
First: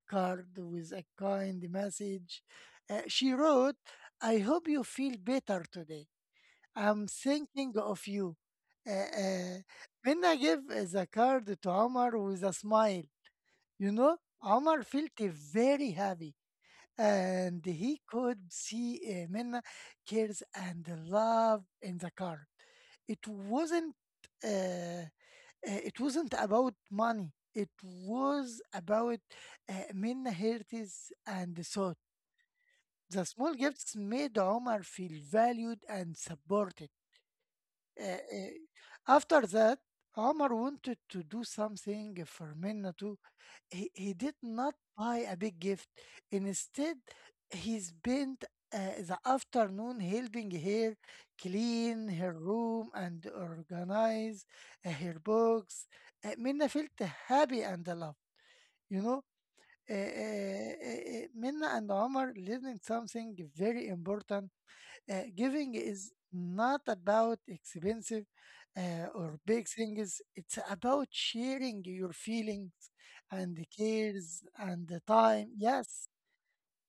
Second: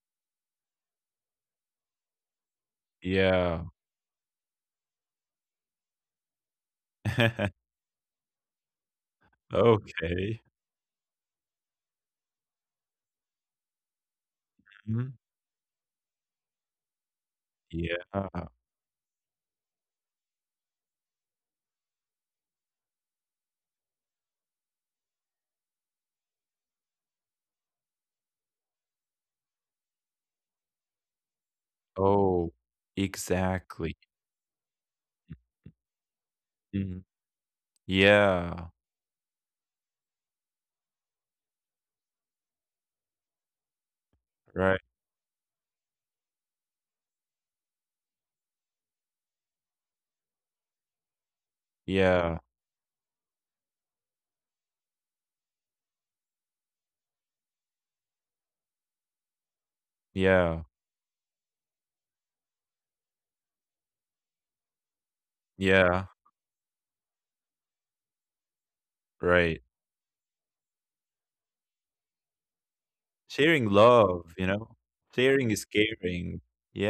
Speaker 1: card with a kind message. Uh, she
Speaker 2: yeah.
Speaker 1: wrote, "I hope you feel better today. I'm thinking of you." Uh, uh, Minna
Speaker 2: Okay.
Speaker 1: gave eh, the card to Omar with a smile. You know, Omar
Speaker 2: Mhm.
Speaker 1: felt very happy, and he
Speaker 2: Yeah.
Speaker 1: could see uh, Minna cares and love in the card. It wasn't. Uh, uh, it wasn't about money. It was about uh, Minna heritage and thought.
Speaker 2: Oh,
Speaker 1: The small gifts
Speaker 2: exactly.
Speaker 1: made Omar feel valued and supported.
Speaker 2: Mhm.
Speaker 1: Uh, uh,
Speaker 2: Yeah,
Speaker 1: After that, Omar wanted to do something for Minna too. He, he did not
Speaker 2: right.
Speaker 1: buy a big gift. Instead, he spent uh, the afternoon helping her clean her
Speaker 2: Yeah,
Speaker 1: room and organize uh, her books. Uh, Minna felt happy and loved. You know, uh,
Speaker 2: yeah,
Speaker 1: uh, uh, uh, Minna and Omar learning something very important. Uh, giving
Speaker 2: yeah,
Speaker 1: is not about expensive uh, or
Speaker 2: right.
Speaker 1: big things. It's about sharing your feelings and the
Speaker 2: Sharing love,
Speaker 1: cares
Speaker 2: you know?
Speaker 1: and the
Speaker 2: Sharing
Speaker 1: time.
Speaker 2: is
Speaker 1: Yes,
Speaker 2: caring.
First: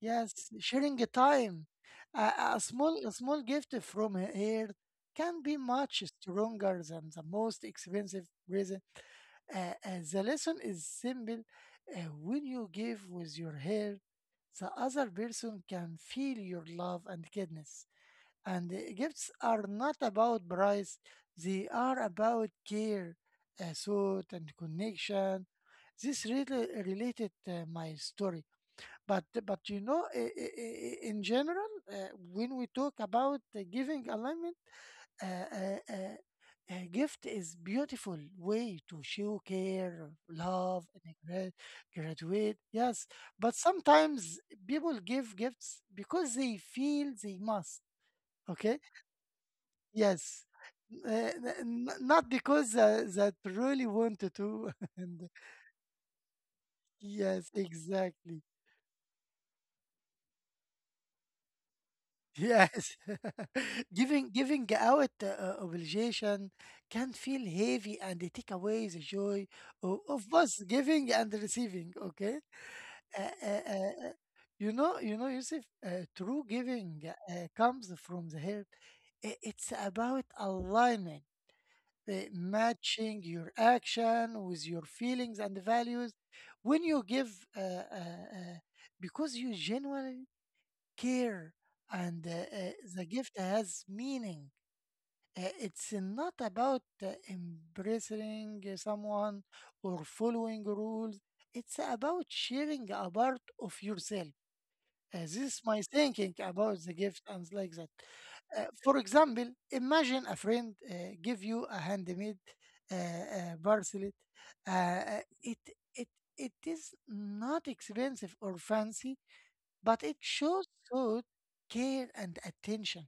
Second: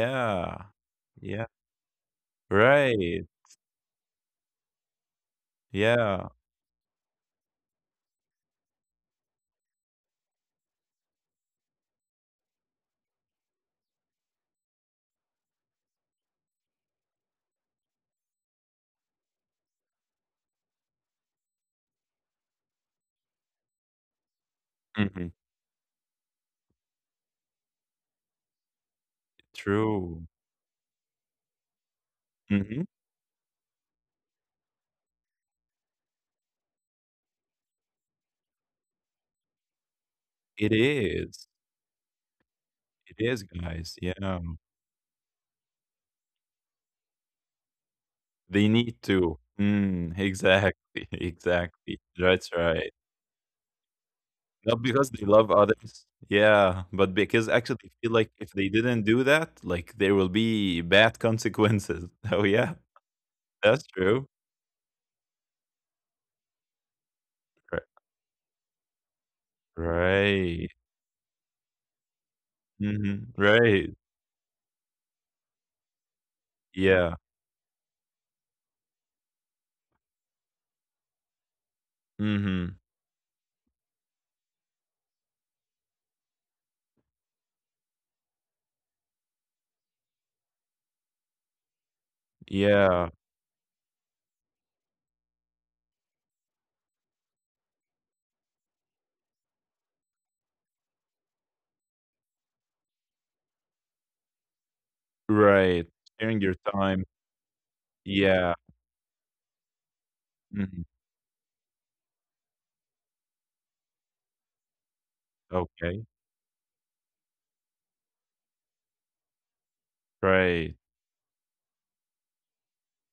Speaker 1: yes, sharing the
Speaker 2: Yeah.
Speaker 1: time. A, a small, a
Speaker 2: Right.
Speaker 1: small gift from here can be much
Speaker 2: Yeah.
Speaker 1: stronger than the most expensive present. Uh, uh, the lesson is simple. Uh, when you give with your hair, the other person can feel your love and kindness, and uh, gifts are not about price, they are about care, uh, thought and
Speaker 2: Mhm.
Speaker 1: connection. This really related uh, my story, but but you know, i-
Speaker 2: True.
Speaker 1: i- i- in general, uh, when we
Speaker 2: Mhm.
Speaker 1: talk about uh, giving alignment, uh, uh, uh, a gift is beautiful way to show care,
Speaker 2: It
Speaker 1: love and
Speaker 2: is.
Speaker 1: gra- graduate. Yes,
Speaker 2: It is,
Speaker 1: but
Speaker 2: guys. Yeah.
Speaker 1: sometimes people give gifts because they feel they must.
Speaker 2: They
Speaker 1: Okay.
Speaker 2: need to. Mm,
Speaker 1: Yes.
Speaker 2: exactly.
Speaker 1: N- n-
Speaker 2: Exactly.
Speaker 1: n- not
Speaker 2: That's
Speaker 1: because
Speaker 2: right.
Speaker 1: uh, that really wanted to.
Speaker 2: Not because they
Speaker 1: And
Speaker 2: love others. Yeah. But because
Speaker 1: yes,
Speaker 2: actually they feel like
Speaker 1: exactly.
Speaker 2: if they didn't do that, like there will be bad consequences. Oh, yeah.
Speaker 1: Yes.
Speaker 2: That's true.
Speaker 1: giving giving out uh, uh, obligation can feel
Speaker 2: Ri-
Speaker 1: heavy and they take away the joy of, of both
Speaker 2: Right.
Speaker 1: giving and receiving, okay?
Speaker 2: Hmm.
Speaker 1: uh, uh, uh,
Speaker 2: Right.
Speaker 1: uh, you know, you know, Yusuf, uh, true giving
Speaker 2: Yeah.
Speaker 1: uh, comes from the heart. I- It's about aligning, uh,
Speaker 2: Hmm.
Speaker 1: matching your action with your feelings and values when you give, uh, uh, uh, because you genuinely care, and uh, uh,
Speaker 2: Yeah.
Speaker 1: the gift has meaning. Uh, it's not about uh, impressing someone or following rules, it's about sharing a part of yourself. Uh, this is my
Speaker 2: Right.
Speaker 1: thinking
Speaker 2: Sharing your
Speaker 1: about the
Speaker 2: time.
Speaker 1: gift and like that.
Speaker 2: Yeah.
Speaker 1: Uh, for example, imagine a friend
Speaker 2: Hmm.
Speaker 1: uh, give you a handmade uh, uh, bracelet. Uh, uh, it
Speaker 2: Okay.
Speaker 1: it it is not expensive or fancy, but it shows
Speaker 2: Right.
Speaker 1: thought, care, and attention.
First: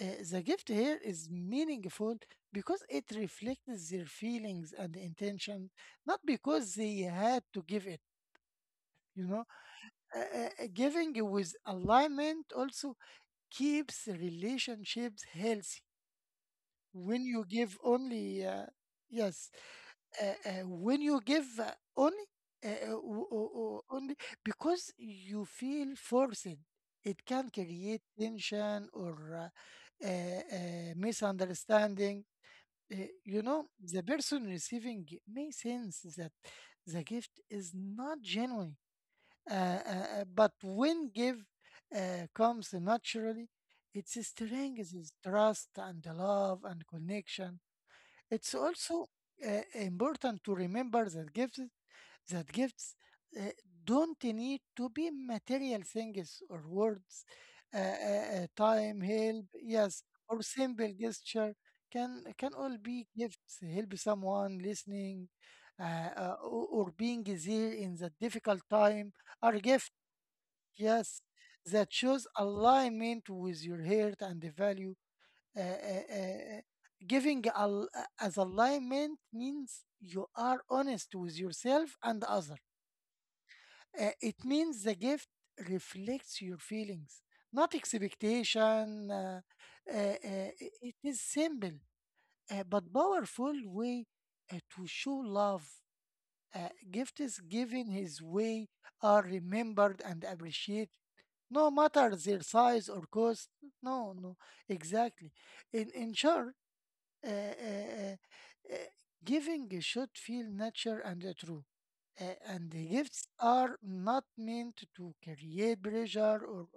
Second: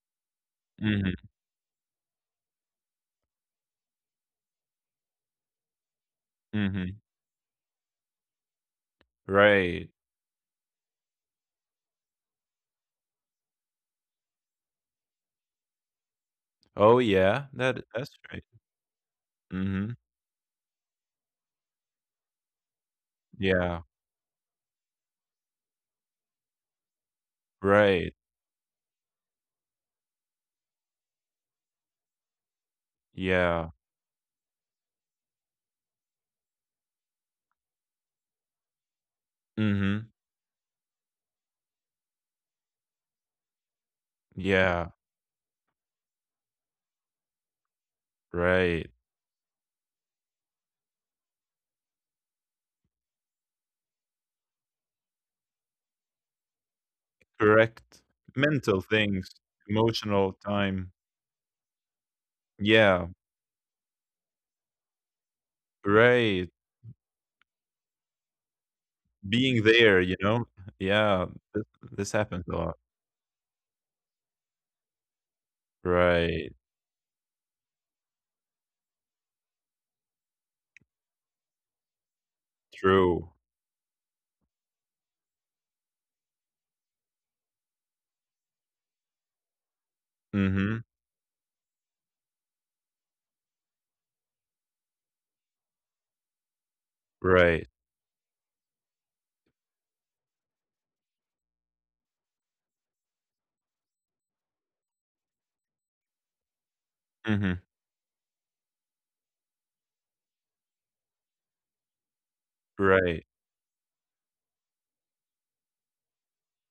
Speaker 1: Uh, the gift here
Speaker 2: Mhm,
Speaker 1: is meaningful because it reflects their feelings and intention, not because they
Speaker 2: mhm,
Speaker 1: had to give it. You know,
Speaker 2: right.
Speaker 1: uh, uh, uh, giving with alignment also keeps relationships healthy.
Speaker 2: Oh,
Speaker 1: When you
Speaker 2: yeah,
Speaker 1: give
Speaker 2: that that's right.
Speaker 1: only, uh, yes,
Speaker 2: Mhm,
Speaker 1: uh, uh, when you give uh, only, uh, uh, o- o-
Speaker 2: yeah,
Speaker 1: o- only because you feel forced, it can create
Speaker 2: right,
Speaker 1: tension or uh, uh, uh, misunderstanding. Uh, you know,
Speaker 2: yeah,
Speaker 1: the person receiving may sense that the gift is not genuine. uh, uh,
Speaker 2: mhm,
Speaker 1: uh, but when give uh, comes naturally, it
Speaker 2: yeah,
Speaker 1: strengthens trust and love and connection. It's
Speaker 2: right,
Speaker 1: also uh, important to remember that gifts that gifts uh, don't need to be material things or words. Uh,
Speaker 2: correct.
Speaker 1: uh, uh,
Speaker 2: Mental
Speaker 1: time,
Speaker 2: things,
Speaker 1: help, yes,
Speaker 2: emotional
Speaker 1: or simple
Speaker 2: time.
Speaker 1: gesture can can all be
Speaker 2: Yeah,
Speaker 1: gifts. Help someone listening, uh, uh,
Speaker 2: right,
Speaker 1: or or being there in the difficult time are
Speaker 2: being
Speaker 1: gifts.
Speaker 2: there, you know?
Speaker 1: Yes,
Speaker 2: Yeah, this
Speaker 1: that
Speaker 2: this
Speaker 1: shows
Speaker 2: happens a lot.
Speaker 1: alignment with your heart and the value. Uh, uh, uh,
Speaker 2: Right,
Speaker 1: uh, Giving al- uh, as alignment means you are honest with yourself and other.
Speaker 2: true.
Speaker 1: Uh, it means the gift reflects your feelings, not expectation. Uh, uh, uh, i-
Speaker 2: Mhm,
Speaker 1: it is simple, uh, but powerful way uh, to show love. Uh, gifts
Speaker 2: right,
Speaker 1: given his way are remembered and appreciated no matter their size or cost. No, no, exactly. In in short, uh, uh,
Speaker 2: mhm,
Speaker 1: uh, uh, giving should feel natural and uh, true. Uh, and the gifts
Speaker 2: right.
Speaker 1: are not meant to create pressure or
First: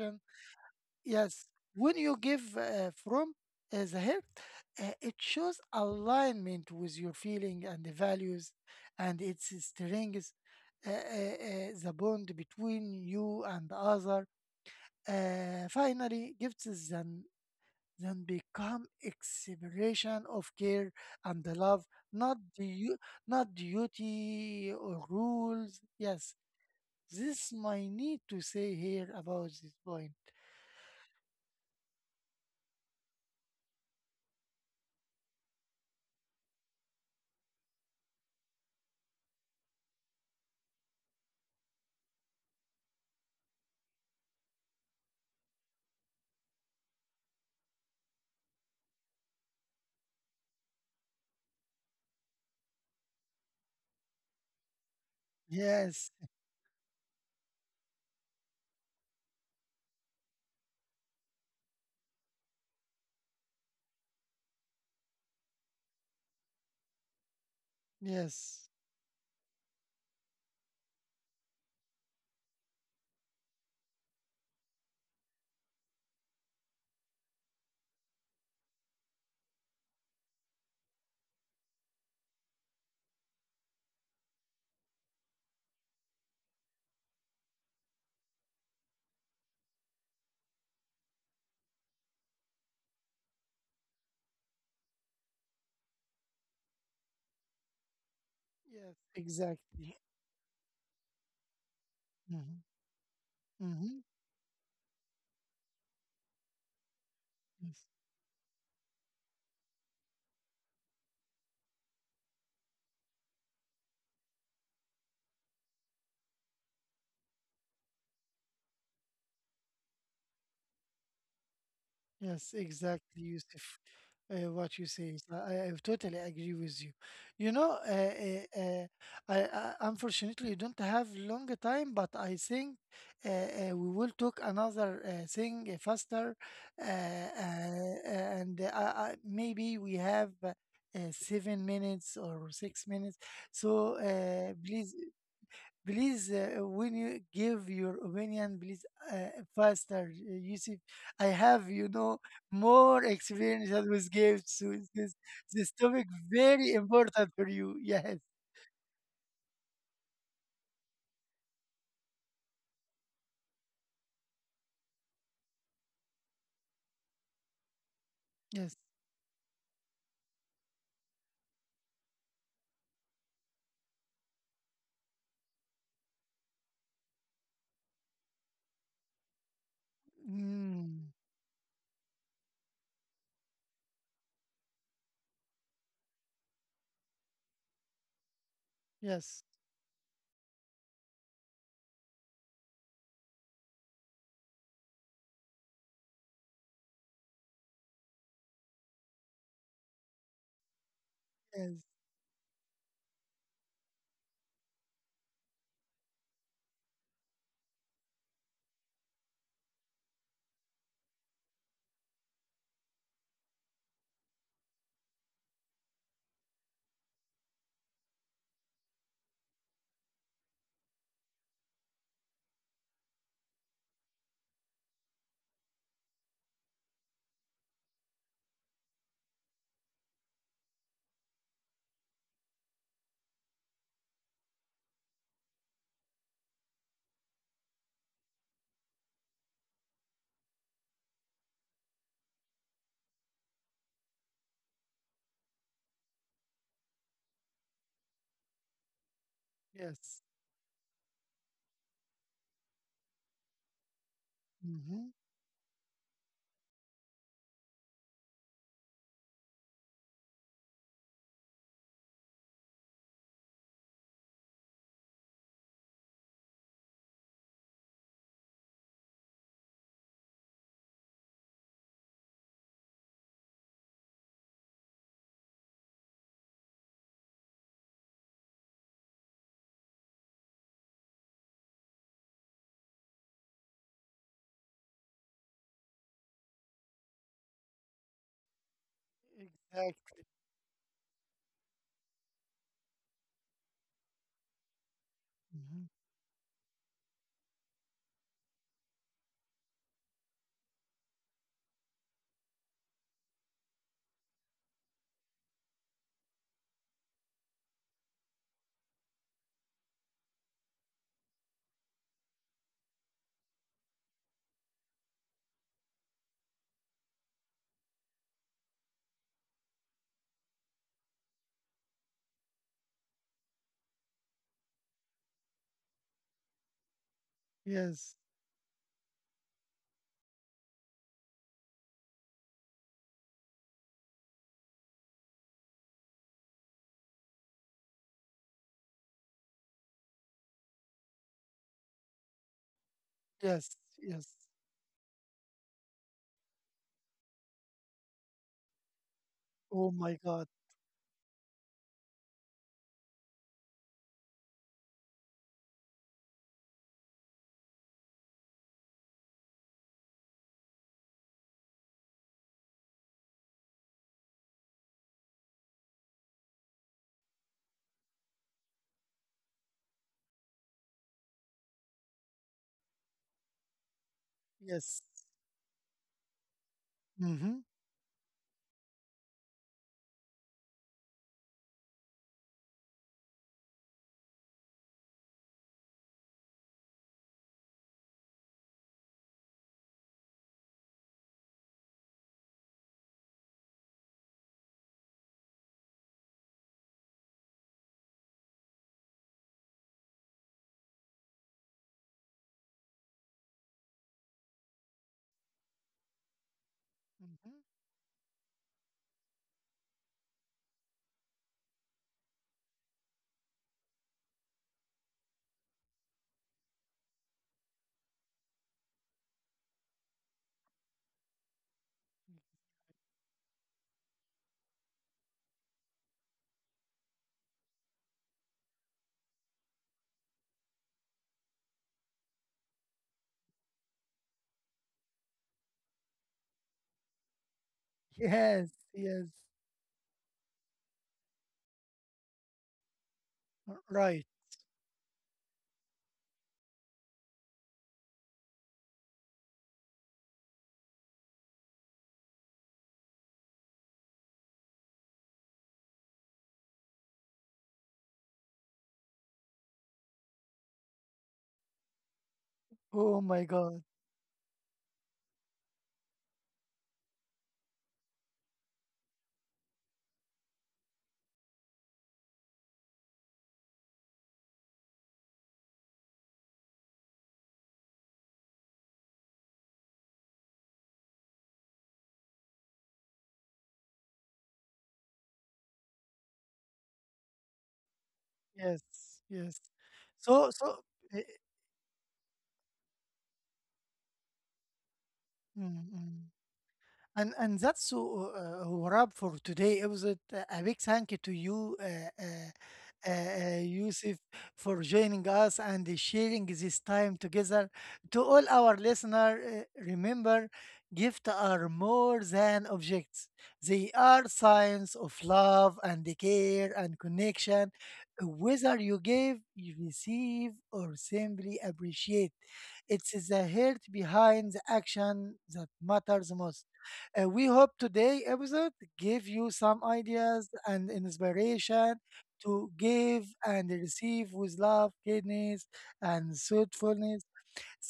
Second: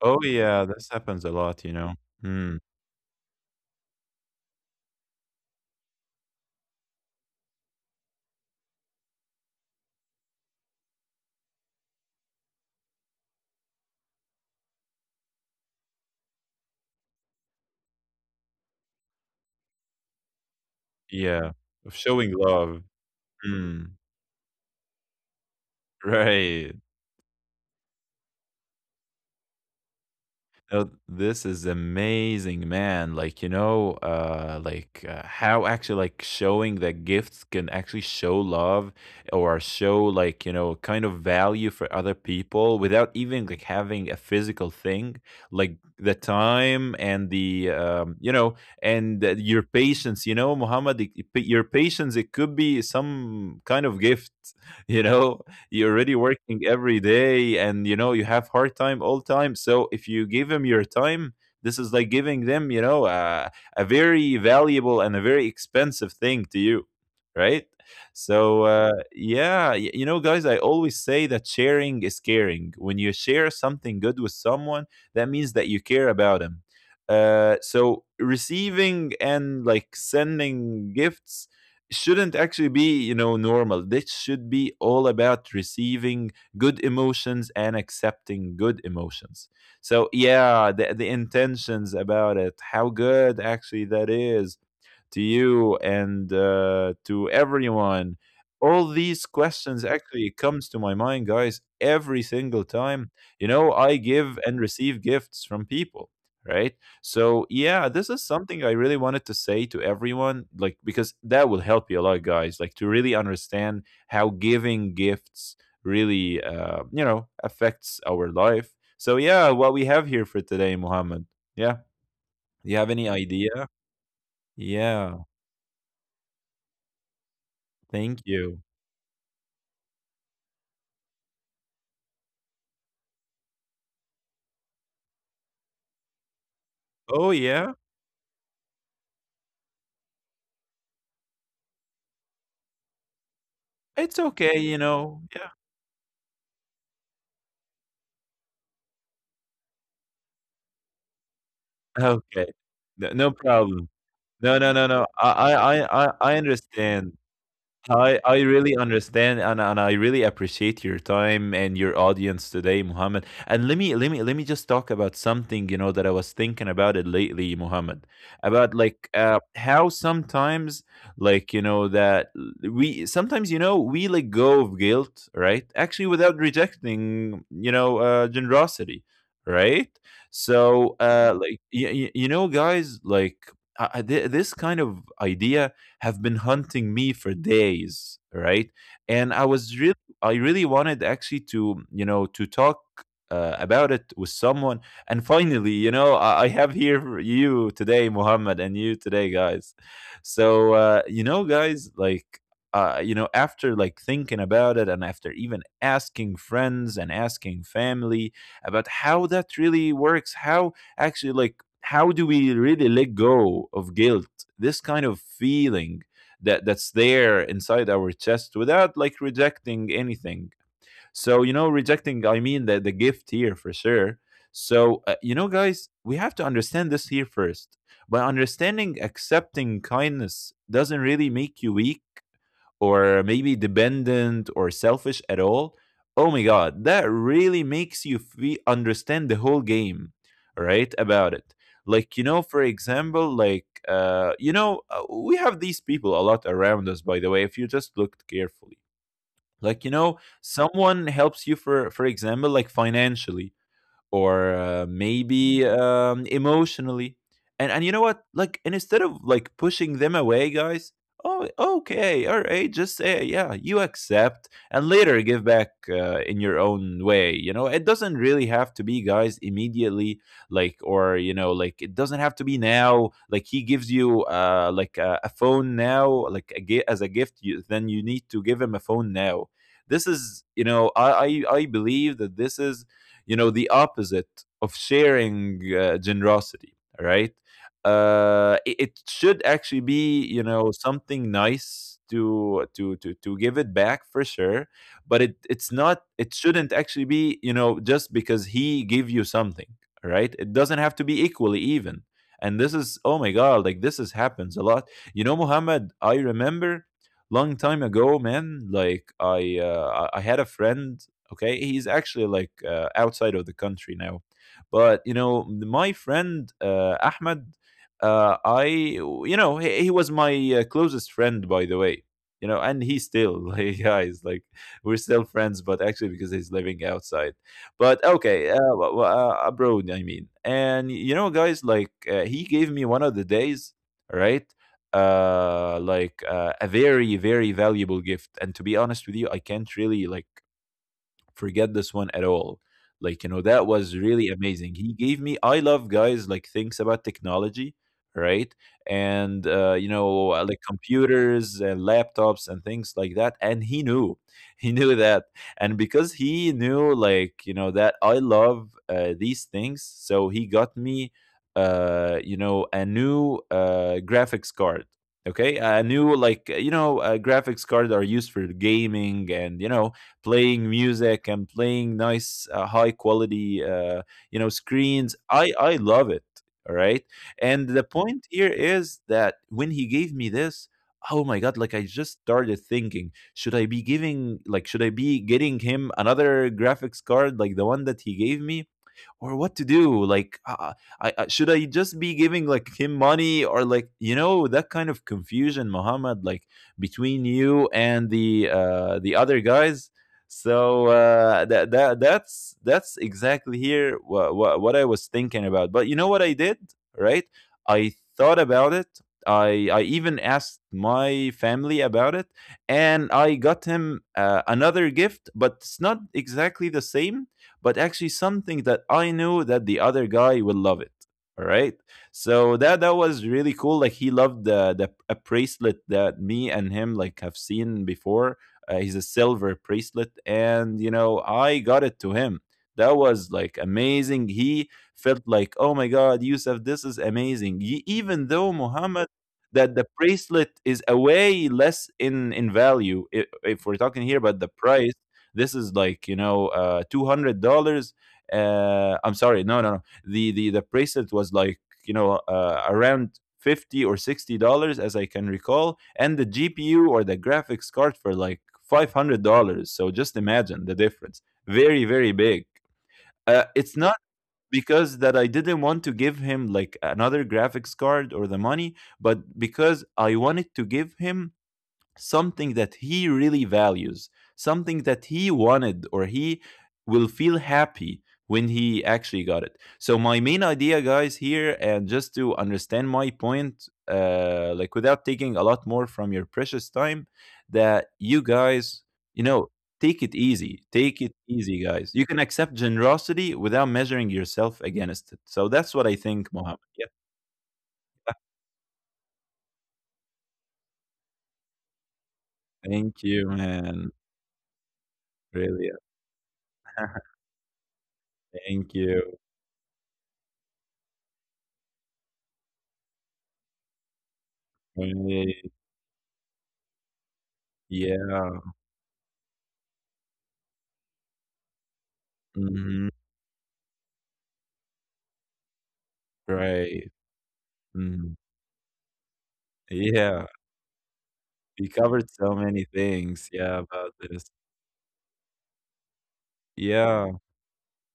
Speaker 2: Oh, yeah, this happens a
Speaker 1: Yes,
Speaker 2: lot, you know?
Speaker 1: when you give
Speaker 2: Hmm.
Speaker 1: uh, from uh, the heart, uh, it shows alignment with your feeling and the values, and it strengthens uh, uh, uh, the bond between you and the other. Uh, finally, gifts then then become expression of care and
Speaker 2: Yeah,
Speaker 1: the love,
Speaker 2: of showing
Speaker 1: not
Speaker 2: love.
Speaker 1: du- not
Speaker 2: Hmm.
Speaker 1: duty or rules. Yes,
Speaker 2: Right.
Speaker 1: this my need to say here about this point.
Speaker 2: Oh, this is amazing, man. Like, you know, uh, like uh, how actually like showing that gifts can actually show love or show like, you know, kind of value for other people without even like having a physical thing, like the time and the um, you know, and uh, your patience, you know, Muhammad, it- it- your patience, it could be some kind of gift, you know, you're
Speaker 1: Yes,
Speaker 2: already working every day, and you know you have hard time all time. So if you give them your time, this is like giving them, you know, uh, a very valuable and a very expensive thing to you, right? So
Speaker 1: yes,
Speaker 2: uh, yeah, y- you know, guys, I always say that sharing is caring. When you share something good with someone, that means that you care about them. Uh, so receiving and like sending gifts shouldn't actually be, you know, normal. This should be all about receiving good emotions and accepting good emotions. So yeah, the, the intentions about it, how good actually that is to you and uh, to everyone. All
Speaker 1: yes,
Speaker 2: these questions
Speaker 1: exactly.
Speaker 2: actually comes to my mind, guys, every
Speaker 1: Hmm.
Speaker 2: single time, you know, I
Speaker 1: Hmm.
Speaker 2: give and receive gifts from people, right? So yeah, this is something I really wanted to say to everyone, like, because that will help you a lot, guys, like, to really understand how giving gifts really, uh, you know, affects our life. So yeah, what we have here for today, Muhammad? Yeah,
Speaker 1: Yes,
Speaker 2: do you have any
Speaker 1: exactly,
Speaker 2: idea?
Speaker 1: Yusuf. Uh, what you say
Speaker 2: Yeah,
Speaker 1: is, I, I I totally agree with you. You know, uh,
Speaker 2: thank you.
Speaker 1: uh, uh, I, I, unfortunately, don't have long time, but I think uh, uh, we will talk another uh, thing uh, faster, uh,
Speaker 2: Oh, yeah?
Speaker 1: uh, and uh, I, I, maybe we have uh, uh, seven minutes or six minutes. So
Speaker 2: It's
Speaker 1: uh,
Speaker 2: okay, you
Speaker 1: please.
Speaker 2: know? Yeah.
Speaker 1: Please, uh, when you give your opinion, please uh, faster, uh, Yusuf. I have, you know,
Speaker 2: Okay.
Speaker 1: more
Speaker 2: No no
Speaker 1: experience
Speaker 2: problem.
Speaker 1: than with
Speaker 2: No,
Speaker 1: gifts.
Speaker 2: no,
Speaker 1: So
Speaker 2: no,
Speaker 1: it's
Speaker 2: no.
Speaker 1: this
Speaker 2: I
Speaker 1: this
Speaker 2: I
Speaker 1: topic
Speaker 2: I I I
Speaker 1: very
Speaker 2: understand.
Speaker 1: important for you. Yes,
Speaker 2: I, I really understand, and, and I really appreciate your time and your audience today, Muhammad. And let me let me let me just talk about something, you know, that I was thinking about it lately, Muhammad. About
Speaker 1: yes,
Speaker 2: like uh how sometimes like you know that we sometimes you know we let go of guilt, right? Actually without rejecting, you know, uh generosity, right? So
Speaker 1: mm,
Speaker 2: uh like y- y- you know, guys, like I, I- thi- this kind of idea have been hunting me for days, right? And I
Speaker 1: yes,
Speaker 2: was really, I really wanted actually to, you know, to talk uh, about it with someone. And finally, you know, I, I have here you today, Muhammad, and you today, guys. So, uh, you know,
Speaker 1: yes,
Speaker 2: guys, like, uh, you know, after like thinking about it and after even asking friends and asking family about how that really works, how actually like how do we really let go of guilt, this kind of feeling that that's there inside our chest without like rejecting anything. So you know rejecting I mean the, the gift here, for sure. So uh, you know, guys, we have to understand this here first. By understanding accepting kindness doesn't really make you weak or maybe dependent or selfish at all. Oh my god, that really makes you feel understand the whole game, right, about it. Like you know, for example, like uh you know uh, we have these people a lot around us, by the way, if you just looked carefully. Like you know
Speaker 1: yes.
Speaker 2: someone helps you for for example, like financially or uh,
Speaker 1: Hmm.
Speaker 2: maybe um, emotionally. And and you know what? Like, and instead of like pushing them away, guys. Oh, okay, all right. Just say, yeah, you accept, and later give back uh, in your own way. You know, it doesn't really have to be, guys, immediately. Like, or you know, like it doesn't have to be now. Like he gives you, uh, like a, a phone now, like a, gi- as a gift. You, then you need to give him a phone now. This is, you know, I I, I believe that this is, you know, the opposite of sharing uh, generosity, right? uh it, it should actually be,
Speaker 1: Exactly.
Speaker 2: you know, something nice to to to to give it back, for sure. But it it's
Speaker 1: Mhm.
Speaker 2: not, it shouldn't actually be, you know, just because he gave you something, right? It doesn't have to be equally even. And this is, oh my god, like this is happens a lot. You know, Muhammad, I remember long time ago, man, like i uh, i I had a friend. Okay, he's actually like uh, outside of the country now. But you know, my friend uh, Ahmed, uh, I you know, he, he was my uh, closest friend, by the way. You know, and he's still like, guys, like we're still friends. But actually because he's living outside, but
Speaker 1: Yes,
Speaker 2: okay, uh, w- w- uh, abroad, I mean. And you know, guys, like, uh, he gave me one of the days, right, uh like uh, a very very valuable gift. And to be honest with you, I can't really like forget this one at all. Like, you know, that
Speaker 1: yes,
Speaker 2: was really
Speaker 1: yes.
Speaker 2: amazing. He gave me, I love, guys, like things about technology, right? And, uh, you
Speaker 1: Oh my
Speaker 2: know, uh,
Speaker 1: God.
Speaker 2: like computers and laptops and things like that. And he knew, he knew that. And because he knew, like, you know, that I love uh, these things, so he got me, uh, you know, a new uh, graphics card. Okay, a new, like, you know, uh, graphics cards are used for gaming and you know playing music and playing nice uh, high quality uh, you know
Speaker 1: Yes.
Speaker 2: screens, i i love it, all right?
Speaker 1: Mm-hmm.
Speaker 2: And the point here is that when he gave me this, oh my god, like I just started thinking, should I be giving, like should I be getting him another graphics card like the one that he gave me, or what to do, like uh, I, I should I just be giving like him money, or like you know, that kind of confusion, Muhammad, like between you and the uh the other guys. So uh that, that that's that's exactly here what, what what I was thinking about. But you know what I did, right?
Speaker 1: Mm-hmm.
Speaker 2: I thought about it, I I even asked my family about it, and I got him uh, another gift, but it's not exactly the same, but actually something that I knew that the other guy will love it. All right. So that that was really cool. Like he loved the the a bracelet that me and him like have seen before. Uh, he's a silver bracelet, and you know, I got it to him. That was like amazing. He felt like, oh my god, Yusuf, this is amazing. Ye- even though
Speaker 1: Yes,
Speaker 2: Muhammad,
Speaker 1: yes.
Speaker 2: that the bracelet is a way less in in value, i- if we're talking here
Speaker 1: Right.
Speaker 2: about the price, this is like, you know, uh, two hundred dollars. Uh, I'm sorry, no, no, no. The the the bracelet was like, you know, uh, around fifty or sixty dollars, as I can recall, and the G P U, or the graphics card, for like five hundred dollars. So just imagine the difference, very very big.
Speaker 1: Oh
Speaker 2: uh,
Speaker 1: my
Speaker 2: it's
Speaker 1: God.
Speaker 2: not because that I didn't want to give him like another graphics card or the money, but because I wanted to give him something that he really values, something that he wanted, or he will feel happy when he actually got it. So my main idea, guys, here, and just to understand my point, uh like without taking a lot more from your precious time that you guys,
Speaker 1: Yes,
Speaker 2: you know,
Speaker 1: yes.
Speaker 2: take it
Speaker 1: So
Speaker 2: easy,
Speaker 1: so,
Speaker 2: take it
Speaker 1: eh, eh,
Speaker 2: easy, guys. You can accept generosity without measuring yourself against it. So that's what I
Speaker 1: mm, mm.
Speaker 2: think, Mohammed. Yeah,
Speaker 1: And and that's so uh, a wrap for today episode. A a big thank you to you, uh, uh,
Speaker 2: thank you,
Speaker 1: uh, uh,
Speaker 2: man.
Speaker 1: Yusuf, for joining us
Speaker 2: Really.
Speaker 1: and sharing this time together. To all
Speaker 2: Thank
Speaker 1: our
Speaker 2: you.
Speaker 1: listeners, uh, remember, gifts are more than objects. They are signs of
Speaker 2: Really.
Speaker 1: love and care and connection.
Speaker 2: Yeah.
Speaker 1: Whether you give, you receive, or simply appreciate,
Speaker 2: Mhm.
Speaker 1: it's the heart behind the action that matters most.
Speaker 2: Right.
Speaker 1: Uh, we hope
Speaker 2: Mhm.
Speaker 1: today episode give you some
Speaker 2: Yeah.
Speaker 1: ideas and
Speaker 2: We
Speaker 1: inspiration
Speaker 2: covered so many
Speaker 1: to give
Speaker 2: things, yeah,
Speaker 1: and
Speaker 2: about this.
Speaker 1: receive with love, kindness, and
Speaker 2: Yeah.
Speaker 1: thoughtfulness.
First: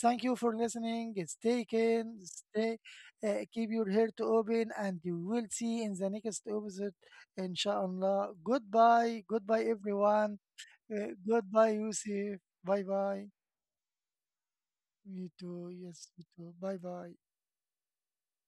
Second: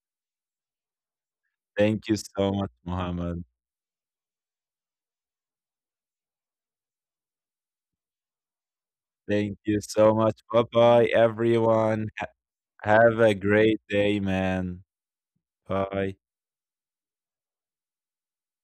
Speaker 1: Thank you for listening. Stay
Speaker 2: Thank you
Speaker 1: kind,
Speaker 2: so much,
Speaker 1: stay,
Speaker 2: Mohammed.
Speaker 1: uh, keep your heart open, and you will see in the next episode, inshallah. Goodbye,
Speaker 2: Thank
Speaker 1: goodbye,
Speaker 2: you so much.
Speaker 1: everyone.
Speaker 2: Bye-bye,
Speaker 1: Uh, goodbye,
Speaker 2: everyone. Ha
Speaker 1: Yusuf. Bye
Speaker 2: have
Speaker 1: bye.
Speaker 2: a great day, man.
Speaker 1: Me too. Yes,
Speaker 2: Bye.
Speaker 1: me too. Bye bye.